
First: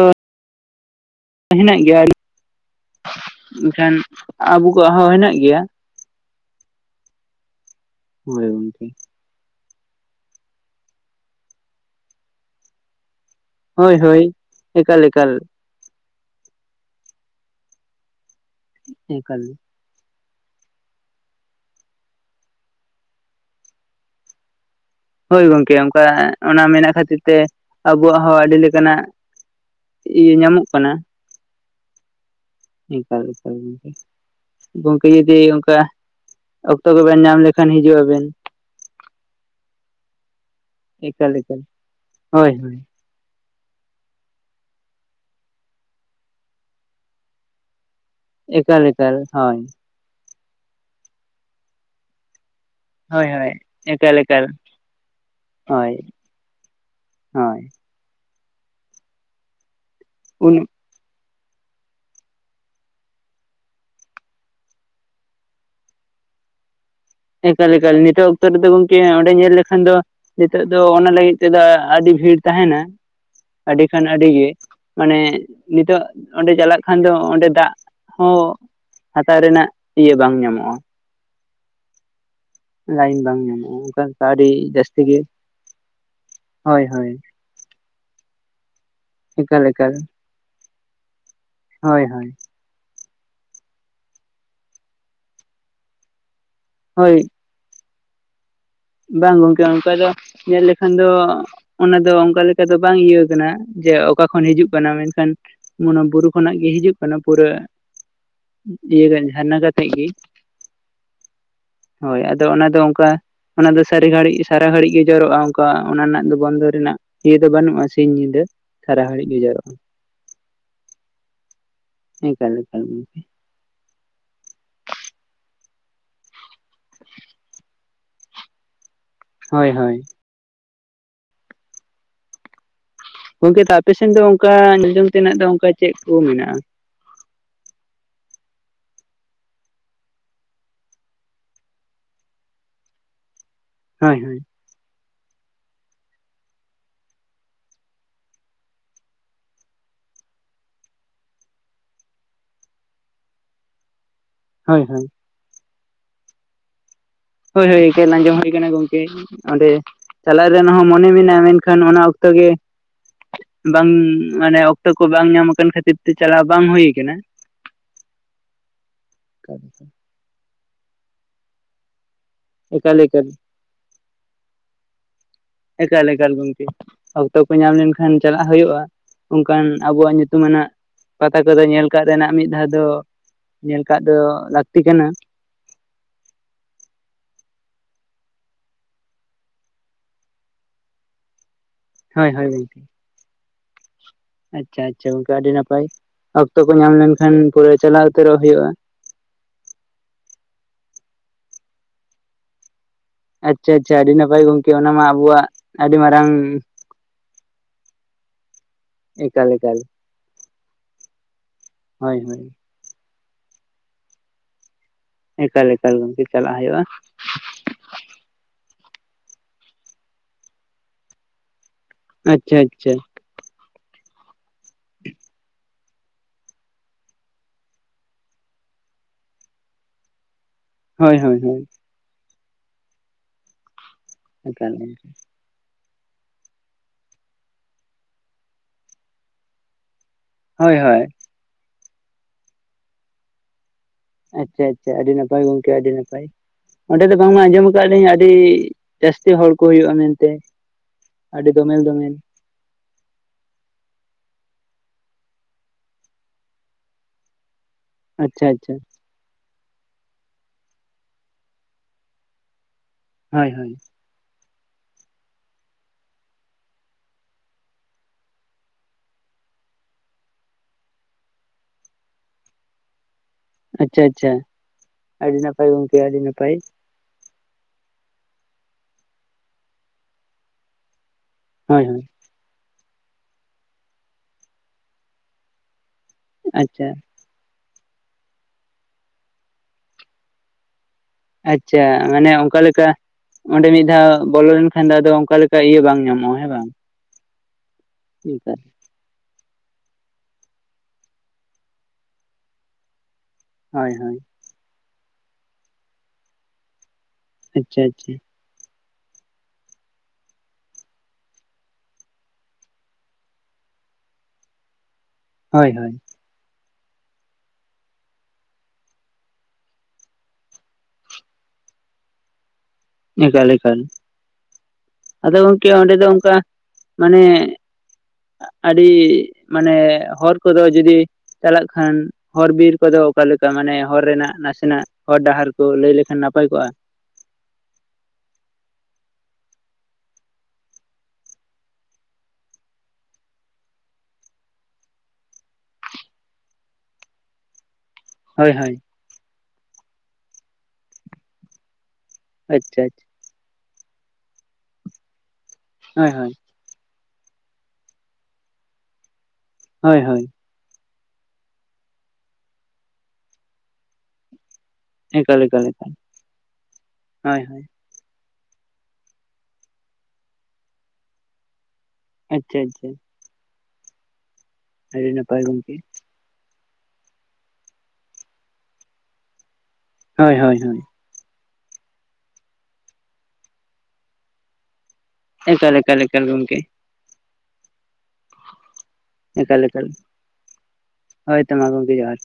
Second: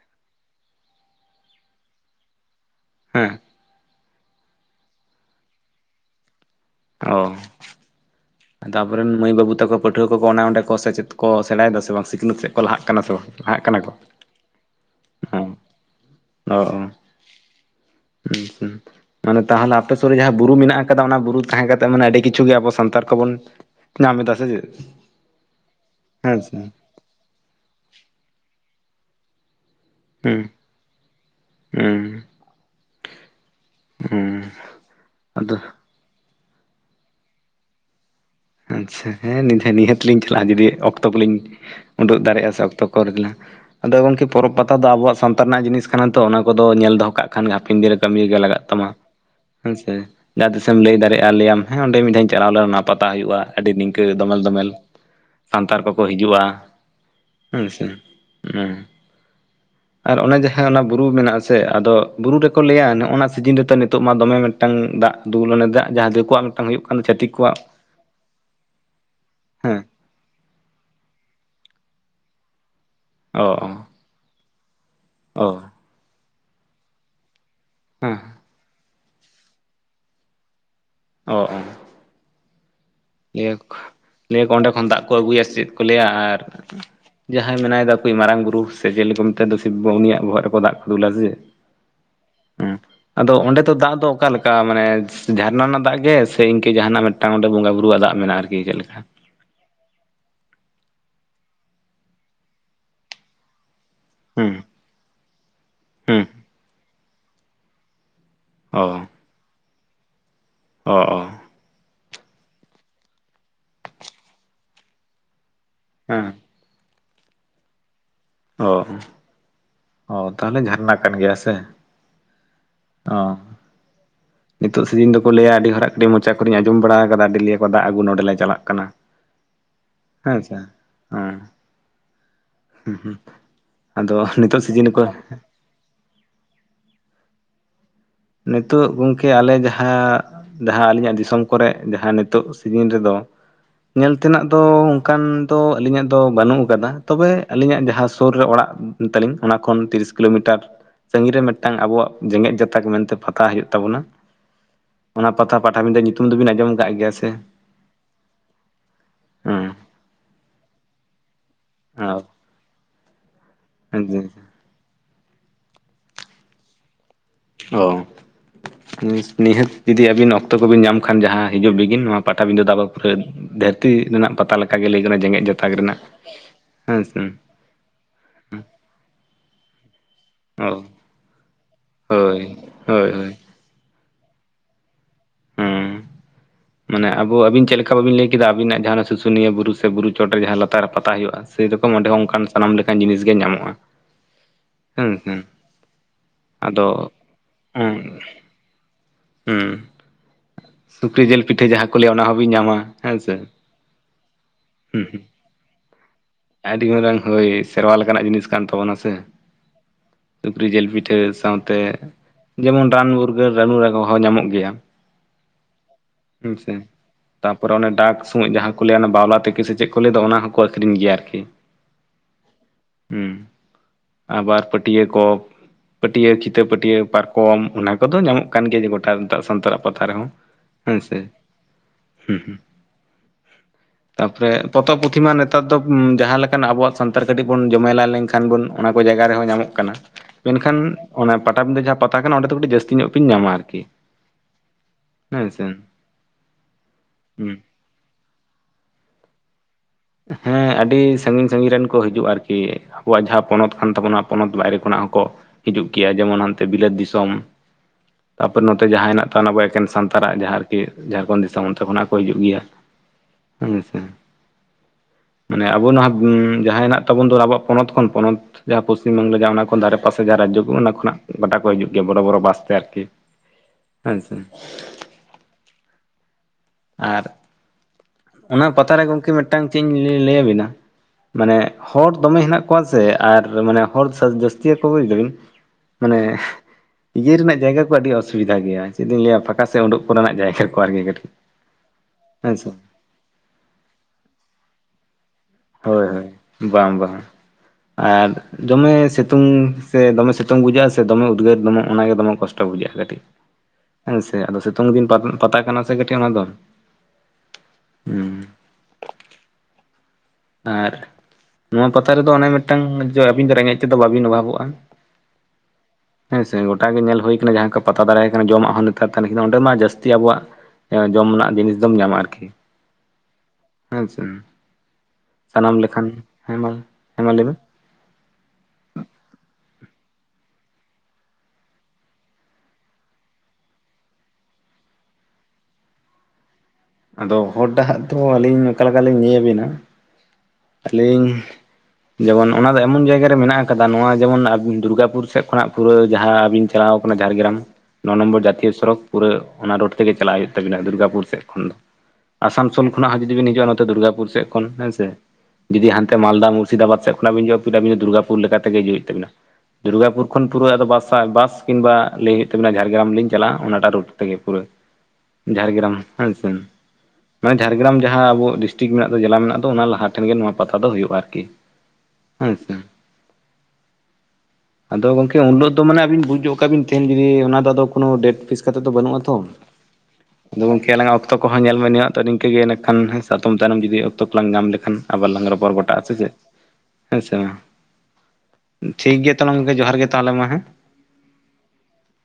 [SPEAKER 2] ᱦᱮᱱᱟᱜ ᱜᱮᱭᱟ᱾
[SPEAKER 1] ᱦᱮᱸ
[SPEAKER 2] ᱮᱱᱠᱷᱟᱱ ᱟᱵᱚ ᱠᱚᱣᱟᱜ ᱦᱚᱸ ᱦᱮᱱᱟᱜ ᱜᱮᱭᱟ᱾
[SPEAKER 1] ᱚ
[SPEAKER 2] ᱦᱳᱭ ᱜᱚᱝᱠᱮ
[SPEAKER 1] ᱛᱟᱯᱚᱨᱮᱱ ᱢᱟᱹᱭ ᱵᱟᱹᱵᱩ ᱛᱟᱠᱚ ᱯᱟᱹᱴᱷᱩᱣᱟᱹ ᱠᱚ ᱚᱱᱟ ᱚᱸᱰᱮ ᱥᱮᱪᱮᱫ ᱠᱚ ᱥᱮᱬᱟᱭᱮᱫᱟ ᱥᱮ ᱵᱟᱝ ᱥᱤᱠᱷᱱᱟᱹᱛ ᱥᱮᱫ ᱠᱚ ᱞᱟᱦᱟᱜ ᱠᱟᱱᱟ ᱥᱮ ᱵᱟᱝ? ᱞᱟᱦᱟᱜ ᱠᱟᱱᱟ ᱠᱚ
[SPEAKER 2] ᱦᱳᱭ ᱦᱳᱭ, ᱮᱠᱟᱞ ᱮᱠᱟᱞ,
[SPEAKER 1] ᱦᱮᱸ [unintelligible] ᱢᱟᱱᱮ
[SPEAKER 2] ᱮᱠᱟᱞ
[SPEAKER 1] ᱛᱟᱦᱞᱮ ᱟᱛᱳ ᱥᱩᱨ ᱨᱮ ᱡᱟᱦᱟᱸ ᱵᱩᱨᱩ ᱢᱮᱱᱟᱜ ᱠᱟᱫᱟ ᱚᱱᱟ ᱵᱩᱨᱩ ᱛᱟᱦᱮᱸ ᱠᱟᱛᱮ ᱢᱟᱱᱮ ᱟᱹᱰᱤ ᱠᱤᱪᱷᱩ ᱜᱮ ᱟᱵᱚ ᱥᱟᱱᱛᱟᱲ ᱠᱚᱵᱚᱱ ᱧᱟᱢ ᱮᱫᱟ ᱥᱮ ᱪᱮᱫ?
[SPEAKER 2] ᱦᱳᱭ ᱜᱚᱝᱠᱮ ᱚᱱᱠᱟ
[SPEAKER 1] ᱦᱮᱸ ᱥᱮ
[SPEAKER 2] ᱚᱱᱟ ᱢᱮᱱᱟᱜ ᱠᱷᱟᱹᱛᱤᱨ ᱛᱮ ᱟᱵᱚᱣᱟᱜ ᱦᱚᱸ ᱟᱹᱰᱤ ᱞᱮᱠᱟᱱᱟᱜ, ᱤᱭᱟᱹ ᱧᱟᱢᱚᱜ ᱠᱟᱱᱟ᱾
[SPEAKER 1] ᱦᱮᱸ
[SPEAKER 2] ᱜᱚᱝᱠᱮ ᱡᱩᱫᱤ
[SPEAKER 1] ᱟᱫᱚ
[SPEAKER 2] ᱚᱝᱠᱟ, ᱚᱠᱛᱚ ᱠᱚᱵᱮᱱ ᱧᱟᱢ ᱞᱮᱠᱷᱟᱱ ᱦᱤᱡᱩᱜ ᱟᱵᱤᱱ?
[SPEAKER 1] ᱟᱪᱪᱷᱟ ᱦᱮᱸ ᱱᱤᱦᱟᱹᱛ ᱞᱤᱧ ᱪᱟᱞᱟᱜᱼᱟ, ᱡᱩᱫᱤ ᱚᱠᱛᱚ
[SPEAKER 2] ᱮᱠᱟᱞ
[SPEAKER 1] ᱠᱚᱞᱤᱧ
[SPEAKER 2] ᱮᱠᱟᱞ
[SPEAKER 1] ᱩᱰᱩᱜ ᱫᱟᱲᱮᱜᱼᱟ,
[SPEAKER 2] ᱦᱳᱭ
[SPEAKER 1] ᱥᱮ
[SPEAKER 2] ᱦᱳᱭ
[SPEAKER 1] ᱚᱠᱛᱚ ᱠᱚᱞ ᱜᱮᱞᱟ, ᱟᱫᱚ ᱜᱚᱝᱠᱮ ᱯᱚᱨᱚᱵᱽ ᱯᱟᱛᱟ ᱫᱚ ᱟᱵᱚᱣᱟ ᱥᱟᱱᱛᱟ ᱨᱮᱱᱟᱜ ᱡᱤᱱᱤᱥ ᱠᱟᱱᱟ ᱛᱚ ᱚᱱᱟ ᱠᱚᱫᱚ ᱧᱮᱞ ᱫᱚᱦᱚ ᱠᱷᱟᱜ ᱠᱷᱟᱱ ᱜᱮ ᱦᱟᱯᱤᱱ ᱫᱤᱱ ᱨᱮ ᱠᱟᱹᱢᱤ ᱜᱮ ᱞᱟᱜᱟᱜ
[SPEAKER 2] ᱮᱠᱟᱞ
[SPEAKER 1] ᱛᱟᱢᱟ,
[SPEAKER 2] ᱮᱠᱟᱞ ᱦᱳᱭ
[SPEAKER 1] ᱦᱮᱸᱥᱮ, ᱡᱟᱦᱟᱸ ᱛᱤᱥᱮᱢ ᱞᱟᱹᱭ ᱫᱟᱲᱮᱜᱼᱟ ᱞᱟᱹᱭᱟᱢ ᱦᱮᱸ ᱚᱸᱰᱮ ᱢᱤᱫ ᱫᱷᱟᱣᱩᱧ ᱪᱟᱞᱟᱣ ᱞᱮᱱᱟ ᱯᱟ ᱛᱟ
[SPEAKER 2] ᱦᱳᱭ
[SPEAKER 1] ᱦᱩᱭᱩᱜᱼᱟ
[SPEAKER 2] ᱦᱳᱭ
[SPEAKER 1] ᱟᱹᱰᱤ ᱱᱤᱝᱠᱟᱹ
[SPEAKER 2] ᱮᱠᱟᱞ
[SPEAKER 1] ᱫᱚᱢᱮᱞ
[SPEAKER 2] ᱮᱠᱟᱞ
[SPEAKER 1] ᱫᱚᱢᱮᱞ ᱥᱟᱱᱛᱟᱲ
[SPEAKER 2] ᱦᱳᱭ
[SPEAKER 1] ᱠᱚᱠᱚ ᱦᱤᱡᱩᱜᱼᱟ ᱾
[SPEAKER 2] ᱦᱳᱭ
[SPEAKER 1] ᱦᱮᱸ ᱥᱮ ᱦᱮᱸ ᱟᱨ ᱚᱱᱮ
[SPEAKER 2] ᱩᱱ
[SPEAKER 1] ᱡᱟᱦᱟᱸ ᱵᱩᱨᱩ ᱢᱮᱱᱟᱜ ᱟᱥᱮ ᱟᱫᱚ ᱵᱩᱨᱩ ᱨᱮᱠᱚ ᱞᱟᱹᱭᱟ, ᱱᱚᱜᱼᱱᱟ ᱥᱤᱡᱤᱱ ᱨᱮᱫᱚ ᱱᱤᱛᱚᱜ ᱢᱟ ᱫᱚᱢᱮ ᱢᱤᱫᱴᱟᱝ ᱫᱟᱜ ᱫᱩᱞ ᱱᱮ ᱫ ᱡᱟᱦᱟᱸ ᱫᱮᱠᱚᱣᱟᱜ ᱢᱤᱫ ᱴᱟᱝ ᱦᱩᱭᱩᱜ ᱠᱟᱱᱟ, ᱪᱷᱟᱹᱛᱤᱠ ᱠᱚᱣᱟᱜ
[SPEAKER 2] ᱮᱠᱟᱞ ᱮᱠᱟᱞ ᱱᱤᱛᱚᱜ ᱚᱠᱛᱚ ᱨᱮᱫᱚ ᱜᱚᱝᱠᱮ ᱚᱸᱰᱮ ᱧᱮᱞ
[SPEAKER 1] ᱦᱮᱸ
[SPEAKER 2] ᱞᱮᱠᱷᱟᱱ ᱫᱚ, ᱱᱤᱛᱚᱜ ᱫᱚ ᱚᱱᱟ ᱞᱟᱹᱜᱤᱫ ᱛᱮᱫᱚ ᱟᱹᱰᱤ ᱵᱷᱤᱲ ᱛᱟᱦᱮᱱᱟ ᱾
[SPEAKER 1] ᱚ
[SPEAKER 2] ᱟᱹᱰᱤ ᱠᱷᱟᱱ ᱟᱹᱰᱤ ᱜᱮ, ᱢᱟᱱᱮ
[SPEAKER 1] ᱚ
[SPEAKER 2] ᱱᱤᱛᱳᱜ ᱚᱸᱰᱮ ᱪᱟᱞᱟᱜ ᱠᱷᱟᱱ ᱫᱚ ᱚᱸᱰᱮ ᱫᱟᱜ,
[SPEAKER 1] ᱦᱮᱸ
[SPEAKER 2] ᱦᱚᱸ ᱦᱟᱛᱟᱣ ᱨᱮᱱᱟᱜ ᱤᱭᱟᱹ ᱵᱟᱝ ᱧᱟᱢᱚᱜᱼᱟ ᱾
[SPEAKER 1] ᱚᱸᱻ
[SPEAKER 2] ᱞᱟᱭᱤᱱ ᱵᱟᱝ
[SPEAKER 1] ᱱᱤᱭᱟᱹ
[SPEAKER 2] ᱧᱟᱢᱚᱜᱼᱟ ᱚᱱᱠᱟ
[SPEAKER 1] ᱞᱟᱹᱭᱟᱹ ᱠᱚ
[SPEAKER 2] ᱠᱟᱹᱣᱰᱤ
[SPEAKER 1] ᱚᱸᱰᱮ ᱠᱷᱚᱱ
[SPEAKER 2] ᱡᱟᱹᱥᱛᱤ
[SPEAKER 1] ᱫᱟᱜ ᱠᱚ
[SPEAKER 2] ᱜᱮ
[SPEAKER 1] ᱟᱹᱜᱩᱭᱟ ᱪᱮᱫ ᱠᱚ ᱞᱟᱹᱭᱟ ᱟᱨ
[SPEAKER 2] ᱦᱳᱭ ᱦᱳᱭ
[SPEAKER 1] ᱡᱟᱦᱟᱸᱭ ᱢᱮᱱᱟᱭ ᱫᱟᱠᱚ ᱢᱟᱨᱟᱝ ᱵᱩᱨᱩ ᱥᱮ ᱪᱮᱞᱮ ᱠᱚ ᱢᱮᱛᱟᱭ
[SPEAKER 2] ᱮᱠᱟᱞ
[SPEAKER 1] ᱥᱚᱥᱤ ᱵᱟᱵᱟ
[SPEAKER 2] ᱮᱠᱟᱞ
[SPEAKER 1] ᱩᱱᱤᱭᱟᱜ ᱵᱚᱦᱚᱜ ᱨᱮᱠᱚ ᱫᱟᱜ ᱠᱚ ᱫᱩᱞᱟ ᱥᱮ ᱪᱮᱫ?
[SPEAKER 2] ᱦᱳᱭ ᱦᱳᱭ,
[SPEAKER 1] ᱦᱮᱸ ᱟᱫᱚ ᱚᱸᱰᱮ ᱫᱚ ᱫᱟᱜ ᱫᱚ ᱚᱠᱟ ᱞᱮᱠᱟ ᱢᱟᱱᱮ ᱡᱷᱟᱨᱱᱟ ᱨᱮᱱᱟᱜ ᱫᱟᱜ ᱜᱮ ᱥᱮ ᱤᱱᱠᱟᱹ ᱡᱟᱦᱟᱱᱟᱜ
[SPEAKER 2] ᱦᱳᱭ
[SPEAKER 1] ᱢᱤᱫᱴᱟᱝ ᱵᱚᱸᱜᱟ ᱵᱩᱨᱩ ᱣᱟᱜ ᱫᱟᱜ ᱢᱮᱱᱟᱜᱼᱟ, ᱟᱨᱠᱤ ᱪᱮᱫ ᱞᱮᱠᱟ?
[SPEAKER 2] ᱵᱟᱝ ᱜᱚᱝᱠᱮ ᱚᱱᱠᱟ ᱫᱚ ᱧᱮᱞ ᱞᱮᱠᱷᱟᱱ ᱫᱚ ᱚᱱᱟ ᱫᱚ ᱚᱱᱠᱟ ᱞᱮᱠᱟ ᱫᱚ ᱵᱟᱝ ᱤᱭᱟᱹ ᱠᱟᱱᱟ ᱾ ᱡᱮ ᱚᱠᱟ ᱠᱷᱚᱱ
[SPEAKER 1] ᱦᱩᱸ
[SPEAKER 2] ᱦᱤᱡᱩᱜ ᱠᱟᱱᱟ ᱢᱮᱱᱠᱷᱟᱱ,
[SPEAKER 1] ᱦᱩᱸ
[SPEAKER 2] ᱵᱩᱨᱩ ᱠᱷᱚᱱᱟᱜ ᱜᱮ ᱦᱤᱡᱩᱜ ᱠᱟᱱᱟ ᱯᱩᱨᱟᱹ ᱤᱭᱟᱹ ᱡᱷᱟᱨᱱᱟ ᱠᱟᱛᱮᱫ ᱜᱮ
[SPEAKER 1] ᱚ-ᱚ
[SPEAKER 2] ᱦᱳᱭ ᱟᱫᱚ ᱚᱱᱟ ᱫᱚ ᱚᱱᱠᱟ ᱚᱱᱟ ᱫᱚ ᱥᱟᱹᱨᱤ ᱜᱷᱟᱹᱲᱤᱡ ᱥᱟᱨᱟ ᱜᱷᱟᱹᱲᱤᱡ ᱜᱮ ᱡᱚᱨᱚᱜᱼᱟ ᱚᱠᱟ ᱚᱱᱟ ᱨᱮᱱᱟᱜ
[SPEAKER 1] ᱦᱮᱸ
[SPEAKER 2] ᱫᱚ ᱵᱚᱱᱫᱚ ᱨᱮᱱᱟᱜ ᱤᱭᱟᱹ ᱫᱚ ᱵᱟᱹᱱᱩᱜᱼᱟ ᱥᱤᱧ ᱧᱤᱫᱟᱹ
[SPEAKER 1] ᱚ
[SPEAKER 2] ᱥᱟᱨᱟ ᱜᱷᱟᱹᱲᱤᱡ ᱜᱮ ᱡᱟᱨᱚᱜᱼᱟ
[SPEAKER 1] ᱚ ᱛᱟᱦᱚᱞᱮ ᱡᱷᱟᱨᱱᱟ ᱠᱟᱱ ᱜᱮᱭᱟ ᱥᱮ
[SPEAKER 2] ᱮᱠᱟᱞ ᱮᱠᱟᱞ
[SPEAKER 1] ᱚ ᱱᱤᱛᱳᱜ ᱥᱤᱡᱤᱱ ᱫᱚᱠᱚ ᱞᱟᱹᱭᱟ ᱟᱹᱰᱤ ᱦᱚᱲᱟᱜ ᱠᱟᱹᱴᱤᱡ ᱢᱚᱪᱟ ᱠᱚᱨᱮᱧ ᱟᱸᱡᱚᱢ ᱵᱟᱲᱟ ᱠᱟᱫᱟ [unintelligible] ᱫᱟᱜ ᱟᱹᱜᱩ ᱱᱚᱸᱰᱮᱞᱮ ᱪᱟᱞᱟᱜ ᱠᱟᱱᱟ
[SPEAKER 2] ᱦᱳᱭ ᱦᱳᱭ
[SPEAKER 1] ᱦᱮᱸᱪᱮ ᱚ
[SPEAKER 2] ᱜᱚᱝᱠᱮ ᱛᱚ ᱟᱯᱮᱥᱮᱱ ᱫᱚ
[SPEAKER 1] ᱟᱫᱚ
[SPEAKER 2] ᱚᱱᱠᱟ
[SPEAKER 1] ᱱᱤᱛᱚᱜ ᱥᱤᱡᱤᱱ ᱠᱚ
[SPEAKER 2] ᱧᱮᱞᱡᱚᱝ ᱛᱮᱱᱟᱜ ᱫᱚ ᱚᱱᱠᱟ ᱪᱮᱫ ᱠᱚ ᱢᱮᱱᱟᱜᱼᱟ?
[SPEAKER 1] ᱱᱤᱛᱳᱜ ᱜᱚᱝᱠᱮ ᱟᱞᱮ ᱡᱟᱦᱟᱸ ᱡᱟᱦᱟᱸ ᱟᱹᱞᱤᱧᱟᱜ ᱫᱤᱥᱚᱢ ᱠᱚᱨᱮ ᱡᱟᱦᱟᱸ ᱱᱤᱛᱚᱜ ᱥᱤᱡᱤᱱ ᱨᱮᱫᱚ ᱧᱮᱞ
[SPEAKER 2] ᱦᱳᱭ ᱦᱳᱭ
[SPEAKER 1] ᱛᱮᱱᱟᱜ ᱫᱚ ᱫᱚ ᱚᱱᱠᱟᱱ ᱫᱚ ᱟᱹᱞᱤᱧᱟᱜ ᱫᱚ ᱵᱟᱹᱱᱩᱜ ᱟᱠᱟᱫᱟ ᱛᱚᱵᱮ ᱟᱹᱞᱤᱧᱟᱜ ᱡᱟᱦᱟᱸ ᱥᱩᱨ ᱨᱮ ᱚᱲᱟᱜ ᱛᱟᱹᱞᱤᱧ ᱚᱱᱟ ᱠᱷᱚᱱ ᱛᱤᱨᱤᱥ ᱠᱤᱞᱳᱢᱤᱴᱟᱨ ᱥᱟᱺᱜᱤᱧ ᱨᱮ ᱢᱤᱫᱴᱟᱝ ᱟᱵᱚᱣᱟᱜ ᱡᱜᱮᱛ ᱡᱟᱛᱟᱠ ᱢᱮᱱᱛᱮ ᱛᱮ ᱯᱷᱟᱛᱟ ᱦᱩᱭᱩᱜ ᱛᱟᱵᱚᱱᱟ
[SPEAKER 2] ᱦᱳᱭ ᱦᱳᱭ
[SPEAKER 1] ᱚᱱᱟ ᱯᱟᱛᱷᱟ ᱯᱟᱴᱟ ᱵᱤᱸᱫᱷᱟᱹ ᱧᱩᱛᱩᱢ ᱫᱚᱵᱤᱱ ᱟᱸᱡᱚᱢ ᱟᱠᱟᱜ ᱜᱮᱭᱟ ᱥᱮ
[SPEAKER 2] ᱦᱳᱭ ᱦᱳᱭ ᱟᱸᱡᱚᱢ ᱦᱩᱭᱩ ᱟᱠᱟᱱᱟ ᱜᱚᱝᱠᱮ
[SPEAKER 1] ᱦᱮᱸ
[SPEAKER 2] ᱚᱸᱰᱮ ᱪᱟᱞᱟᱜ ᱨᱮᱱᱟᱜ ᱦᱚᱸ ᱢᱚᱱᱮ ᱢᱮᱱᱟᱜᱼᱟ ᱢᱮᱱ ᱠᱷᱟᱱ
[SPEAKER 1] ᱚ
[SPEAKER 2] ᱚᱱᱟ ᱚᱠᱛᱚ ᱜᱮ ᱵᱟᱝ
[SPEAKER 1] ᱟᱪᱪᱷᱟ
[SPEAKER 2] ᱢᱟᱱᱮ ᱚᱛᱚ ᱠᱚ ᱵᱟᱝ ᱧᱟᱢ ᱟᱠᱟᱱ ᱠᱷᱟᱹᱛᱤᱨ ᱛᱮ ᱪᱟᱞᱟᱣ ᱵᱟᱝ ᱦᱩᱭᱩ ᱟᱠᱟᱱᱟ
[SPEAKER 1] ᱚ ᱱᱤᱦᱟᱹᱛ ᱡᱩᱫᱤ ᱟᱹᱵᱤᱱ ᱚᱠᱛᱚ ᱠᱚᱵᱤᱱ ᱧᱟᱢ ᱠᱷᱟᱱ ᱡᱟᱦᱟᱸ ᱦᱤᱡᱩᱜ ᱵᱤᱜᱤᱱ ᱱᱚᱣᱟ ᱠᱚ ᱯᱟᱴᱟᱵᱤᱱᱫᱟᱹ ᱫᱟᱵᱟ
[SPEAKER 2] ᱮᱠᱟᱞ
[SPEAKER 1] ᱯᱩᱨᱟᱹ
[SPEAKER 2] ᱮᱠᱟᱞ
[SPEAKER 1] ᱫᱷᱟᱹᱨᱛᱤ ᱨᱮᱱᱟᱜ ᱯᱟᱛᱟ ᱞᱮᱠᱟᱜᱮ ᱞᱟᱹᱭ ᱠᱟᱱᱟ ᱡᱮᱜᱮᱛ ᱡᱟᱛᱟᱠ ᱨᱮᱱᱟᱜ
[SPEAKER 2] ᱮᱠᱟᱞ ᱮᱠᱟᱞ
[SPEAKER 1] ᱦᱮᱸ ᱥᱮ
[SPEAKER 2] ᱚᱠᱛᱚ ᱠᱚ ᱧᱟᱢ ᱞᱮᱱᱠᱷᱟᱱ ᱪᱟᱞᱟᱜ ᱦᱩᱭᱩᱜᱼᱟ ᱚᱱᱠᱟᱱ ᱟᱵᱚᱣᱟᱜ ᱧᱩᱛᱩᱢ ᱧᱩᱛᱩᱢᱟᱱᱟᱜ
[SPEAKER 1] ᱚ
[SPEAKER 2] ᱯᱟᱛᱟ ᱠᱚᱫᱚ ᱧᱮᱞ ᱠᱟᱜ ᱨᱮᱱᱟᱜ
[SPEAKER 1] ᱦᱳᱭ
[SPEAKER 2] ᱢᱤᱫ ᱫᱷᱟᱣ ᱫᱚ
[SPEAKER 1] ᱦᱳᱭ ᱦᱳᱭ
[SPEAKER 2] ᱧᱮᱞ ᱠᱟᱜ ᱫᱚ ᱞᱟᱹᱠᱛᱤ ᱠᱟᱱᱟ
[SPEAKER 1] ᱦᱮᱸ
[SPEAKER 2] [inaudible]
[SPEAKER 1] ᱢᱟᱱᱮ ᱟᱵᱚ ᱟᱵᱤᱱ ᱪᱮᱫ ᱞᱮᱠᱟ ᱵᱟᱹᱵᱤᱱ ᱞᱟᱹᱭ ᱠᱮᱫᱟ ᱟᱵᱤᱱᱟᱜ ᱡᱟᱦᱟᱸ ᱥᱩᱥᱩᱱᱤᱭᱟᱹ ᱵᱩᱨᱩ ᱥᱮ ᱵᱩᱨᱩ ᱪᱚᱴᱨᱮ ᱡᱟᱦᱟᱸ ᱞᱟᱛᱟᱨ ᱨᱮ ᱯᱟᱛᱟ ᱦᱩᱭᱩᱜᱼᱟ ᱥᱮᱨᱚᱠᱚᱢ ᱚᱸᱰᱮ ᱦᱚᱸ
[SPEAKER 2] ᱦᱳᱭ
[SPEAKER 1] ᱚᱱᱠᱟᱱ
[SPEAKER 2] ᱦᱳᱭ
[SPEAKER 1] ᱥᱟᱱᱟᱢ
[SPEAKER 2] ᱜᱚᱝᱠᱮ
[SPEAKER 1] ᱞᱮᱠᱟᱱ ᱡᱤᱱᱤᱥ ᱜᱮ ᱧᱟᱢᱚᱜᱼᱟ
[SPEAKER 2] ᱟᱪᱪᱷᱟ ᱟᱪᱪᱷᱟ
[SPEAKER 1] ᱦᱮᱸ
[SPEAKER 2] ᱜᱚᱝᱠᱮ
[SPEAKER 1] ᱥᱮ
[SPEAKER 2] ᱟᱹᱰᱤ ᱱᱟᱯᱟᱭ ᱾ ᱚᱠᱛᱚ ᱠᱚ
[SPEAKER 1] ᱟᱫᱚ
[SPEAKER 2] ᱧᱟᱢ ᱞᱮᱱ ᱠᱷᱟᱱ ᱯᱩᱨᱟᱹ
[SPEAKER 1] ᱦᱩᱸ
[SPEAKER 2] ᱪᱟᱞᱟᱣ ᱩᱛᱟᱹᱨᱚᱜ ᱦᱩᱭᱩᱜᱼᱟ ᱾
[SPEAKER 1] ᱦᱩᱸ ᱾ ᱥᱩᱠᱨᱤ ᱡᱤᱞ ᱯᱤᱴᱷᱟᱹ ᱡᱟᱦᱟᱸ ᱠᱚ ᱞᱟᱹᱭᱟ ᱚᱱᱟ ᱦᱚᱸᱵᱤᱱ ᱧᱟᱢᱟ ᱾
[SPEAKER 2] ᱟᱪᱪᱷᱟ ᱟᱪᱪᱷᱟ ᱟᱹᱰᱤ ᱱᱟᱯᱟᱭ ᱜᱚᱝᱠᱮ ᱾ ᱚᱱᱟ
[SPEAKER 1] ᱦᱩᱸ
[SPEAKER 2] ᱢᱟ
[SPEAKER 1] ᱦᱩᱸ
[SPEAKER 2] ᱟᱵᱚᱣᱟᱜ ᱟᱹᱰᱤ ᱢᱟᱨᱟᱝ
[SPEAKER 1] ᱟᱹᱰᱤ ᱢᱟᱨᱟᱝ ᱦᱳᱭ ᱥᱮᱨᱣᱟ ᱞᱮᱠᱟᱱᱟᱜ ᱡᱤᱱᱤᱥ ᱠᱟᱱ ᱛᱟᱵᱚᱱᱟ ᱾
[SPEAKER 2] ᱮᱠᱟᱞ ᱮᱠᱟᱞ
[SPEAKER 1] ᱥᱩᱠᱨᱤ ᱡᱤᱞ ᱯᱤᱴᱷᱟᱹ ᱥᱟᱶᱛᱮ
[SPEAKER 2] ᱦᱳᱭ ᱦᱳᱭ
[SPEAKER 1] ᱡᱮᱢᱚᱱ ᱨᱟᱱ ᱢᱩᱨᱜᱟᱱ ᱨᱟᱹᱱᱩ ᱨᱟᱜ ᱦᱚᱸ ᱧᱟᱢᱚᱜ ᱜᱮᱭᱟ
[SPEAKER 2] ᱮᱠᱟᱞ ᱮᱠᱟᱞ ᱜᱚᱝᱠᱮ ᱪᱟᱞᱟᱜ
[SPEAKER 1] ᱦᱮᱸᱥᱮ
[SPEAKER 2] ᱦᱩᱭᱩᱜᱼᱟ ᱾
[SPEAKER 1] ᱛᱟᱯᱚᱨᱮ ᱚᱱᱮ ᱰᱟᱜᱽ ᱥᱚᱢᱩᱚᱭ ᱡᱟᱦᱟᱸ ᱠᱚ ᱞᱟᱹᱭᱟ ᱚᱱᱟ ᱵᱟᱣᱞᱟ ᱛᱤᱠᱤ ᱥᱮ ᱪᱮᱫ ᱠᱚ ᱞᱟᱹᱭᱫᱟ ᱚᱱᱟ ᱦᱚᱸᱠᱚ ᱟᱹᱷᱨᱤᱧ ᱜᱮᱭᱟ ᱟᱨᱠᱤ ᱾
[SPEAKER 2] ᱟᱪᱪᱷᱟ ᱟᱪᱪᱷᱟ ᱾
[SPEAKER 1] ᱦᱩᱸ ᱟᱵᱟᱨ ᱯᱟᱹᱴᱟᱹᱭᱟᱹ ᱠᱚ ᱯᱟᱹᱴᱭᱟᱹ ᱠᱷᱤᱛᱟᱹ ᱯᱟᱹᱴᱭᱟᱹ ᱯᱟᱨᱠᱚᱢ ᱚᱱᱟ ᱠᱚᱫᱚ ᱧᱟᱢᱚᱜ ᱠᱟᱱ ᱜᱮᱭᱟ ᱜᱳᱴᱟ ᱥᱟᱱᱛᱟᱲᱟᱜ ᱯᱟᱛᱟ ᱨᱮᱦᱚᱸ ᱾ ᱦᱮᱸ
[SPEAKER 2] ᱦᱳᱭ
[SPEAKER 1] ᱥᱮ
[SPEAKER 2] ᱦᱳᱭ ᱦᱳᱭ
[SPEAKER 1] ᱦᱮᱸ ᱦᱮᱸ ᱛᱟᱯᱚᱨᱮ
[SPEAKER 2] ᱮᱠᱟᱞ
[SPEAKER 1] ᱯᱚᱛᱚᱵ
[SPEAKER 2] ᱜᱚᱢᱠᱮ
[SPEAKER 1] ᱯᱩᱛᱷᱤ ᱮᱢᱟᱱ ᱾ ᱱᱮᱛᱟᱨ ᱫᱚ ᱡᱟᱦᱟᱸ ᱞᱮᱠᱟᱱ ᱟᱵᱚᱣᱟᱜ ᱥᱟᱱᱛᱟᱲ ᱠᱟᱹᱴᱤᱡ ᱵᱚᱱ ᱡᱚᱢᱮᱞᱟ ᱞᱮᱱ ᱠᱷᱟᱱ ᱵᱚᱱ ᱚᱱᱟ ᱠᱚ ᱡᱟᱭᱜᱟ ᱨᱮᱦᱚᱸ ᱧᱟᱢᱚᱜ ᱠᱟᱱᱟ ᱾ ᱢᱮᱱ
[SPEAKER 2] ᱦᱳᱭ
[SPEAKER 1] ᱠᱷᱟᱱ
[SPEAKER 2] ᱦᱳᱭ
[SPEAKER 1] ᱚᱱᱟ ᱯᱟᱴᱟᱵᱤᱸᱫᱟᱹ ᱡᱟᱦᱟᱸ ᱯᱟᱛᱟ ᱠᱟᱱᱟ ᱚᱸᱰᱮ ᱫᱚ ᱠᱟᱹᱴᱤᱡ ᱡᱟᱹᱥᱛᱤ ᱧᱚᱜ ᱵᱤᱱ ᱧᱟᱢᱟ ᱟᱨᱠᱤ ᱾
[SPEAKER 2] ᱟᱪᱪᱷᱟ ᱟᱪᱪᱷᱟ ᱟᱹᱰᱤ ᱱᱟᱯᱟᱭ ᱜᱚᱝᱠᱮ ᱾ ᱟᱹᱰᱤ ᱱᱟᱯᱟᱭ ᱚᱸᱰᱮ ᱫᱚ ᱵᱟᱝᱢᱟ
[SPEAKER 1] ᱦᱩᱸ
[SPEAKER 2] ᱟᱸᱡᱚᱢ- [unintelligible] ᱟᱹᱰᱤ ᱡᱟᱹᱥᱛᱤ ᱦᱚᱲ ᱠᱚ ᱦᱩᱭᱩᱜᱼᱟ ᱢᱮᱱᱛᱮ ᱾
[SPEAKER 1] ᱦᱮᱸ ᱟᱹᱰᱤ ᱥᱟᱺᱜᱤᱧ ᱥᱟᱺᱜᱤᱧ ᱨᱮᱱ ᱠᱚ ᱦᱤᱡᱩᱜᱼᱟ ᱟᱨᱠᱤ ᱾ ᱟᱵᱚᱣᱟᱜ ᱡᱟᱦᱟᱸ ᱯᱚᱱᱚᱛ ᱠᱟᱱ ᱛᱟᱵᱚᱱᱟ ᱯᱚᱱᱚᱛ ᱵᱟᱭᱨᱮ ᱠᱷᱚᱱᱟᱜ ᱦᱚᱸᱠᱚ ᱦᱤᱡᱩᱜ ᱜᱮᱭᱟ ᱡᱮᱢᱚᱱ ᱦᱟᱱᱛᱮ ᱵᱤᱞᱟᱹᱛ ᱫᱤᱥᱚᱢ ᱾
[SPEAKER 2] ᱟᱪᱪᱷᱟ
[SPEAKER 1] ᱛᱟᱯᱚᱨᱮ
[SPEAKER 2] ᱟᱪᱪᱷᱟ
[SPEAKER 1] ᱱᱚᱛᱮ ᱡᱟᱦᱟᱸ ᱦᱮᱱᱟᱜ ᱛᱟᱵᱚ ᱮᱠᱷᱮᱱ ᱥᱟᱱᱛᱟᱲᱟᱜ ᱡᱟᱦᱟᱸ ᱟᱨᱠᱤ ᱡᱷᱟᱲᱠᱷᱚᱸᱱ ᱫᱤᱥᱚᱢ ᱚᱱᱛᱮ ᱠᱷᱚᱱᱟᱜ ᱠᱚ ᱦᱤᱡᱩᱜ ᱜᱮᱭᱟ ᱾
[SPEAKER 2] ᱦᱳᱭ ᱦᱳᱭ ᱾
[SPEAKER 1] ᱢᱟᱱᱮ ᱟᱵᱚ ᱱᱚᱣᱟ ᱡᱟᱦᱟᱸ ᱦᱮᱱᱟᱜ ᱛᱟᱵᱚᱱ ᱫᱚ ᱟᱵᱚᱣᱟᱜ ᱯᱚᱱᱚᱛ ᱠᱷᱚᱱ ᱯᱚᱱᱚᱛ ᱡᱟᱦᱟᱸ ᱯᱚᱥᱪᱤᱢ ᱵᱟᱝᱞᱟ ᱡᱟᱦᱟᱸ ᱚᱱᱟ ᱠᱷᱚᱱ ᱫᱷᱟᱨᱮ ᱯᱟᱥᱮ ᱡᱟᱦᱟᱸ ᱨᱟᱡᱽᱡᱚ ᱠᱚ ᱚᱱᱟ ᱠᱷᱚᱱᱟᱜ ᱜᱟᱰᱟ ᱠᱚ ᱦᱤᱡᱩᱜ ᱜᱮᱭᱟ ᱵᱚᱨᱚ ᱵᱚᱨᱚ ᱵᱟᱥ ᱛᱮ ᱟᱨᱠᱤ ᱾
[SPEAKER 2] ᱟᱪᱪᱷᱟ ᱟᱪᱪᱷᱟ ᱾ ᱟᱹᱰᱤ ᱱᱟᱯᱟᱭ ᱜᱚᱝᱠᱮ ᱟᱹᱰᱤ ᱱᱟᱯᱟᱭ ᱾
[SPEAKER 1] ᱟᱨ ᱚᱱᱟ ᱯᱟᱛᱟ ᱨᱮ ᱜᱚᱝᱠᱮ ᱢᱤᱫᱴᱟᱝ ᱪᱮᱫ ᱤᱧ ᱞᱟᱹᱭᱟᱵᱤᱱᱟ ᱢᱟᱱᱮ
[SPEAKER 2] ᱦᱳᱭ ᱦᱳᱭ
[SPEAKER 1] ᱦᱚᱲ ᱫᱚᱢᱮ ᱦᱮᱱᱟᱜ ᱠᱚᱣᱟ ᱥᱮ ᱟᱨ ᱢᱟᱱᱮ ᱦᱚᱲ ᱡᱟᱹᱥᱛᱤᱭᱟᱠᱚ ᱵᱟᱹᱵᱤᱱ, ᱢᱟᱱᱮ
[SPEAKER 2] ᱟᱪᱪᱷᱟ
[SPEAKER 1] ᱤᱭᱟᱹ ᱨᱮᱱᱟᱜ ᱡᱟᱭᱜᱟ ᱠᱚ ᱟᱹᱰᱤ ᱚᱥᱩᱵᱤᱫᱟ ᱜᱮᱭᱟ, ᱪᱮᱫ ᱤᱧ ᱞᱟᱹᱭᱟ ᱯᱷᱟᱸᱠᱟ ᱥᱮ ᱩᱰᱩᱠ ᱠᱚ ᱱᱟᱜ ᱡᱟᱭᱜᱟ ᱠᱚ ᱟᱨᱠᱤ ᱠᱟᱹᱴᱤᱡ ᱾
[SPEAKER 2] ᱟᱪᱪᱷᱟ, ᱢᱟᱱᱮ ᱚᱱᱠᱟ ᱞᱮᱠᱟ ᱚᱸᱰᱮ ᱢᱤᱫ ᱫᱷᱟᱣ ᱵᱚᱞᱚ ᱞᱮᱱ ᱠᱷᱟᱱ ᱫᱚ ᱟᱫᱚ ᱚᱱᱠᱟ ᱞᱮᱠᱟ ᱠᱟ ᱤᱭᱟᱹ ᱵᱟᱝ
[SPEAKER 1] ᱦᱳᱭ ᱦᱳᱭ
[SPEAKER 2] ᱧᱟᱢᱚᱜᱼᱟ ᱦᱮᱸ ᱵᱟᱝ ᱾
[SPEAKER 1] ᱵᱟᱝ ᱵᱟᱝ ᱟᱨ ᱫᱚᱢᱮ ᱥᱤ ᱛᱩᱝ ᱥᱮ ᱫᱚᱢᱮ ᱥᱤᱛᱩᱝ ᱵᱩᱡᱷᱟᱹᱜᱼᱟ ᱥᱮ ᱫᱚᱢᱮ ᱩᱫᱽᱜᱟᱹᱨ ᱫᱚᱢᱮ ᱚᱱᱥ ᱜᱮ ᱫᱚᱢᱮ ᱠᱚᱥᱴᱚ ᱵᱩᱡᱷᱟᱹᱜᱼᱟ ᱠᱟᱹᱴᱤᱡ ᱾
[SPEAKER 2] ᱦᱳᱭ ᱦᱳᱭ ᱾
[SPEAKER 1] ᱟᱫᱚ ᱥᱤᱛᱩᱝ ᱫᱤᱱ ᱯᱟᱛᱟ ᱠᱟᱱᱟ ᱥᱮ ᱠᱟᱹᱴᱤᱡ ᱚᱱᱟ ᱫᱚ ᱾
[SPEAKER 2] ᱟᱪᱪᱷᱟ ᱟᱪᱪᱷᱟ ᱾
[SPEAKER 1] ᱟᱨ ᱱᱚᱣᱟ ᱯᱟᱛᱟ ᱨᱮᱫᱚ ᱚᱱᱮ ᱢᱤᱫᱴᱟᱝ ᱟᱹᱵᱤᱱ ᱫᱚ ᱨᱮᱸᱜᱮᱡ ᱛᱮᱫᱚ ᱵᱟᱵᱤᱱ ᱚᱵᱷᱟᱵᱚᱜᱼᱟ᱾
[SPEAKER 2] ᱦᱳᱭ ᱦᱳᱭ ᱾
[SPEAKER 1] ᱦᱮᱸᱥᱮ ᱜᱚᱴᱟ ᱜᱮ ᱧᱮᱞ ᱦᱩᱭ ᱠᱟᱱᱟ, ᱡᱟᱦᱟᱸ ᱠᱚ ᱯᱟᱛᱟ ᱫᱟᱲᱮᱭᱟ ᱠᱟᱱᱟ ᱡᱚᱢᱟᱜ ᱦᱚᱸ ᱱᱮᱛᱟᱨ ᱛᱟᱦᱮᱸ ᱚᱸᱰᱮ ᱢᱟ ᱡᱟᱹᱥᱛᱤ ᱟᱵᱚᱣᱟᱜ ᱡᱚᱢ ᱨᱮᱱᱟᱜ ᱡᱤᱱᱤᱥ ᱫᱚᱢ ᱧᱟᱢᱟ ᱟᱨᱠᱤ ᱾
[SPEAKER 2] ᱮᱠᱟᱞ ᱮᱠᱟᱞ᱾ ᱟᱫᱚ ᱜᱚᱝᱠᱮ
[SPEAKER 1] ᱥᱟᱱᱟᱢ
[SPEAKER 2] ᱚᱸᱰᱮ ᱫᱚ
[SPEAKER 1] ᱞᱮᱠᱟᱱ
[SPEAKER 2] ᱚᱱᱠᱟ
[SPEAKER 1] ᱦᱮᱸ ᱢᱟ
[SPEAKER 2] ᱢᱟᱱᱮ
[SPEAKER 1] ᱦᱮᱸ ᱢᱟ ᱞᱟᱹᱭ ᱵᱮᱱ
[SPEAKER 2] ᱟᱹᱰᱤ ᱢᱟᱱᱮ ᱦᱚᱲ ᱠᱚᱫᱚ ᱡᱩᱫᱤ ᱪᱟᱞᱟᱜ ᱠᱷᱟᱱ ᱦᱚᱨ ᱵᱤᱨ ᱠᱚᱫᱚ ᱚᱠᱟ ᱞᱮᱠᱟ ᱢᱟᱱᱮ ᱦᱚᱨ ᱨᱮᱱᱟᱜ ᱱᱟᱥᱮᱱᱟᱜ ᱦᱚᱨ ᱰᱟᱦᱟᱨ ᱠᱚ ᱞᱟᱹᱭ ᱞᱮᱠᱷᱟᱱ ᱱᱟᱯᱟᱭ ᱠᱚᱜᱼᱟ?
[SPEAKER 1] ᱟᱫᱚ ᱦᱚᱨ ᱰᱟᱦᱟᱨ ᱫᱚ ᱟᱹᱞᱤᱧ ᱚᱠᱟ ᱞᱮᱠᱟ ᱞᱤᱧ ᱞᱟᱹᱭᱟᱹᱭᱟᱵᱤᱱᱟ᱾ ᱟᱹᱞᱤᱧ ᱡᱮᱢᱚᱱ ᱚᱱᱟ ᱫᱚ ᱮᱢᱚᱱ ᱡᱟᱭᱜᱟ ᱨᱮ ᱢᱮᱱᱟᱜ ᱟᱠᱟᱫᱟ ᱱᱚᱣᱟ ᱡᱮᱢᱚᱱ ᱫᱩᱨᱜᱟᱯᱩᱨ ᱥᱮᱫ ᱠᱷᱚᱱᱟᱜ ᱯᱩᱨᱟᱹ ᱡᱟᱦᱟᱸ ᱟᱹᱵᱤᱱ ᱪᱟᱞᱟᱣ ᱠᱟᱱᱟ ᱡᱷᱟᱲᱜᱨᱟᱢ ᱱᱚ ᱱᱚᱢᱵᱚᱨ
[SPEAKER 2] ᱦᱳᱭ
[SPEAKER 1] ᱡᱟᱛᱤᱭᱚ
[SPEAKER 2] ᱦᱳᱭ
[SPEAKER 1] ᱥᱚᱲᱚᱠ ᱯᱩᱨᱟᱹ ᱚᱱᱟ ᱨᱳᱰ ᱛᱮᱜᱮ ᱪᱟᱞᱟᱜ ᱦᱩᱭᱩᱜ ᱛᱟᱵᱤᱱᱟ ᱫᱩᱨᱜᱟᱯᱩᱨ ᱥᱮᱫ ᱠᱷᱚᱱ ᱫᱚ ᱾
[SPEAKER 2] ᱟᱪᱪᱷᱟ
[SPEAKER 1] ᱟᱥᱟᱱᱥᱳᱞ
[SPEAKER 2] ᱟᱪᱪᱷᱟ
[SPEAKER 1] ᱠᱷᱚᱱᱟᱜ ᱦᱚᱸ ᱡᱩᱫᱤ ᱵᱮᱱ ᱦᱤᱡᱩᱜᱼᱟ ᱱᱚᱛᱮ ᱫᱩᱨᱜᱟᱯᱩᱨ ᱥᱮᱫ ᱠᱷᱚᱱ ᱦᱮᱸᱥᱮ ᱾ ᱡᱩᱫᱤ
[SPEAKER 2] ᱦᱳᱭ
[SPEAKER 1] ᱦᱟᱱᱛᱮ
[SPEAKER 2] ᱦᱳᱭ
[SPEAKER 1] ᱢᱟᱞᱫᱟᱢᱩᱨᱥᱤᱫᱟᱵᱟᱫᱽ ᱥᱮᱫ ᱠᱷᱱᱟᱜ ᱵᱤᱱ ᱦᱤᱡᱼᱟ ᱯᱷᱤᱨ ᱟᱫᱚ ᱫᱩᱨᱜᱟᱯᱩᱨ ᱞᱮᱠᱟ ᱞᱮᱠᱟ ᱛᱮ ᱜᱮ ᱦᱤᱡᱩᱜ ᱦᱩᱭᱩᱜ ᱛᱵᱤᱱᱟ,
[SPEAKER 2] ᱦᱳᱭ ᱦᱳᱭ
[SPEAKER 1] ᱫᱩᱨᱜᱟᱯᱩᱨ ᱠᱷᱚᱱ ᱯᱩᱨᱟᱹ ᱟᱫᱚ ᱵᱟᱥ, ᱵᱟᱥ ᱠᱤᱢᱵᱟ ᱞᱟᱹᱭ ᱦᱩᱭᱩᱜ ᱛᱟᱵᱤᱱᱟ ᱡᱷᱟᱲᱜᱨᱟᱢ ᱞᱤᱧ ᱪᱟᱞᱟᱜᱼᱟ ᱚᱱᱟᱴᱟᱜ ᱨᱳᱴ ᱛᱮᱜᱮ ᱯᱩᱨᱟᱹ ᱾
[SPEAKER 2] ᱮᱠᱟᱞ ᱮᱠᱟᱞ ᱮᱠᱟᱞ
[SPEAKER 1] ᱡᱷᱟᱲᱜᱨᱟᱢ ᱦᱳᱭᱥᱮ
[SPEAKER 2] ᱦᱳᱭ
[SPEAKER 1] ᱢᱟᱱᱮ
[SPEAKER 2] ᱦᱳᱭ
[SPEAKER 1] ᱡᱷᱟᱲᱜᱨᱟᱢ ᱡᱟᱦᱟᱸ ᱟᱵᱚ ᱰᱤᱥ ᱴᱤᱠ ᱢᱮᱱᱟᱜ ᱫᱚ ᱡᱮᱞᱟ ᱫᱚ ᱚᱱᱟ ᱞᱟᱦᱟ ᱴᱷᱮᱱ ᱜᱮᱮ ᱯᱟᱛᱟ ᱫᱚ ᱦᱩᱭᱩᱜᱼᱟ ᱟᱨᱠᱤ᱾ ᱦᱮᱸ
[SPEAKER 2] ᱟᱪᱪᱷᱟ
[SPEAKER 1] ᱥᱮ
[SPEAKER 2] ᱪᱷᱟ᱾
[SPEAKER 1] ᱟᱫᱚ ᱜᱚᱢᱠᱮ ᱩᱱ ᱦᱤᱞᱳᱜ ᱫᱚ ᱢᱟᱱᱮ ᱟᱵᱤᱱ ᱵᱩᱡᱩᱜ ᱠᱟ ᱵᱤᱱ ᱛᱮᱦᱮᱱ ᱡᱩᱫᱤ ᱚᱱᱟ ᱫᱚ ᱠᱳ ᱰᱮᱴ ᱯᱷᱤᱥ ᱠᱟᱛᱮ ᱫᱚ ᱵᱟᱹᱱᱩᱜ ᱟ ᱛᱚ,
[SPEAKER 2] ᱦᱳᱭ ᱦᱳᱭ
[SPEAKER 1] ᱟᱫᱚ
[SPEAKER 2] ᱦᱳᱭ
[SPEAKER 1] ᱜᱚᱝᱠᱮ ᱟᱞᱟᱝᱟᱜ ᱚᱠᱛᱚ ᱚᱠᱛᱚ ᱠᱚᱦ ᱧᱮᱞ ᱢᱮᱱᱟᱱᱮᱭᱟ ᱛᱚ ᱱᱤᱝᱠ ᱜᱮ ᱤᱹᱠᱷᱟᱱᱮ ᱥᱟᱛᱚᱢ ᱛᱟᱭᱱᱚᱢ ᱡᱩᱫᱤ ᱚᱠᱛᱚ ᱠᱚᱞᱟᱝ ᱧᱟᱢ ᱞᱮᱠᱷᱟᱱ ᱟᱵᱟᱨ ᱞᱟᱝ ᱨᱚᱯᱚᱨ
[SPEAKER 2] ᱮᱠᱟᱞ ᱮᱠᱟᱞ
[SPEAKER 1] ᱜᱚᱴᱟᱼᱟ
[SPEAKER 2] ᱮᱠᱟᱞ
[SPEAKER 1] ᱥᱮᱪᱮᱫ?
[SPEAKER 2] ᱜᱚᱢᱠᱮ
[SPEAKER 1] ᱦᱳᱭᱥᱮ ᱢᱟ ᱴᱷᱤᱠ ᱜᱮᱭᱟ ᱛᱟᱦᱚᱞᱮ
[SPEAKER 2] ᱮᱠᱟᱞ
[SPEAKER 1] ᱜᱚᱝᱠᱮ
[SPEAKER 2] ᱮᱠᱟᱞ
[SPEAKER 1] ᱡᱚᱦᱟᱨ ᱜᱮ ᱛᱟᱦᱚᱞᱮ ᱢᱟ ᱦᱮᱸ᱾
[SPEAKER 2] ᱦᱳᱭ ᱛᱚ ᱢᱟ ᱜᱚᱢᱠᱮ ᱡᱚᱦᱟᱨ᱾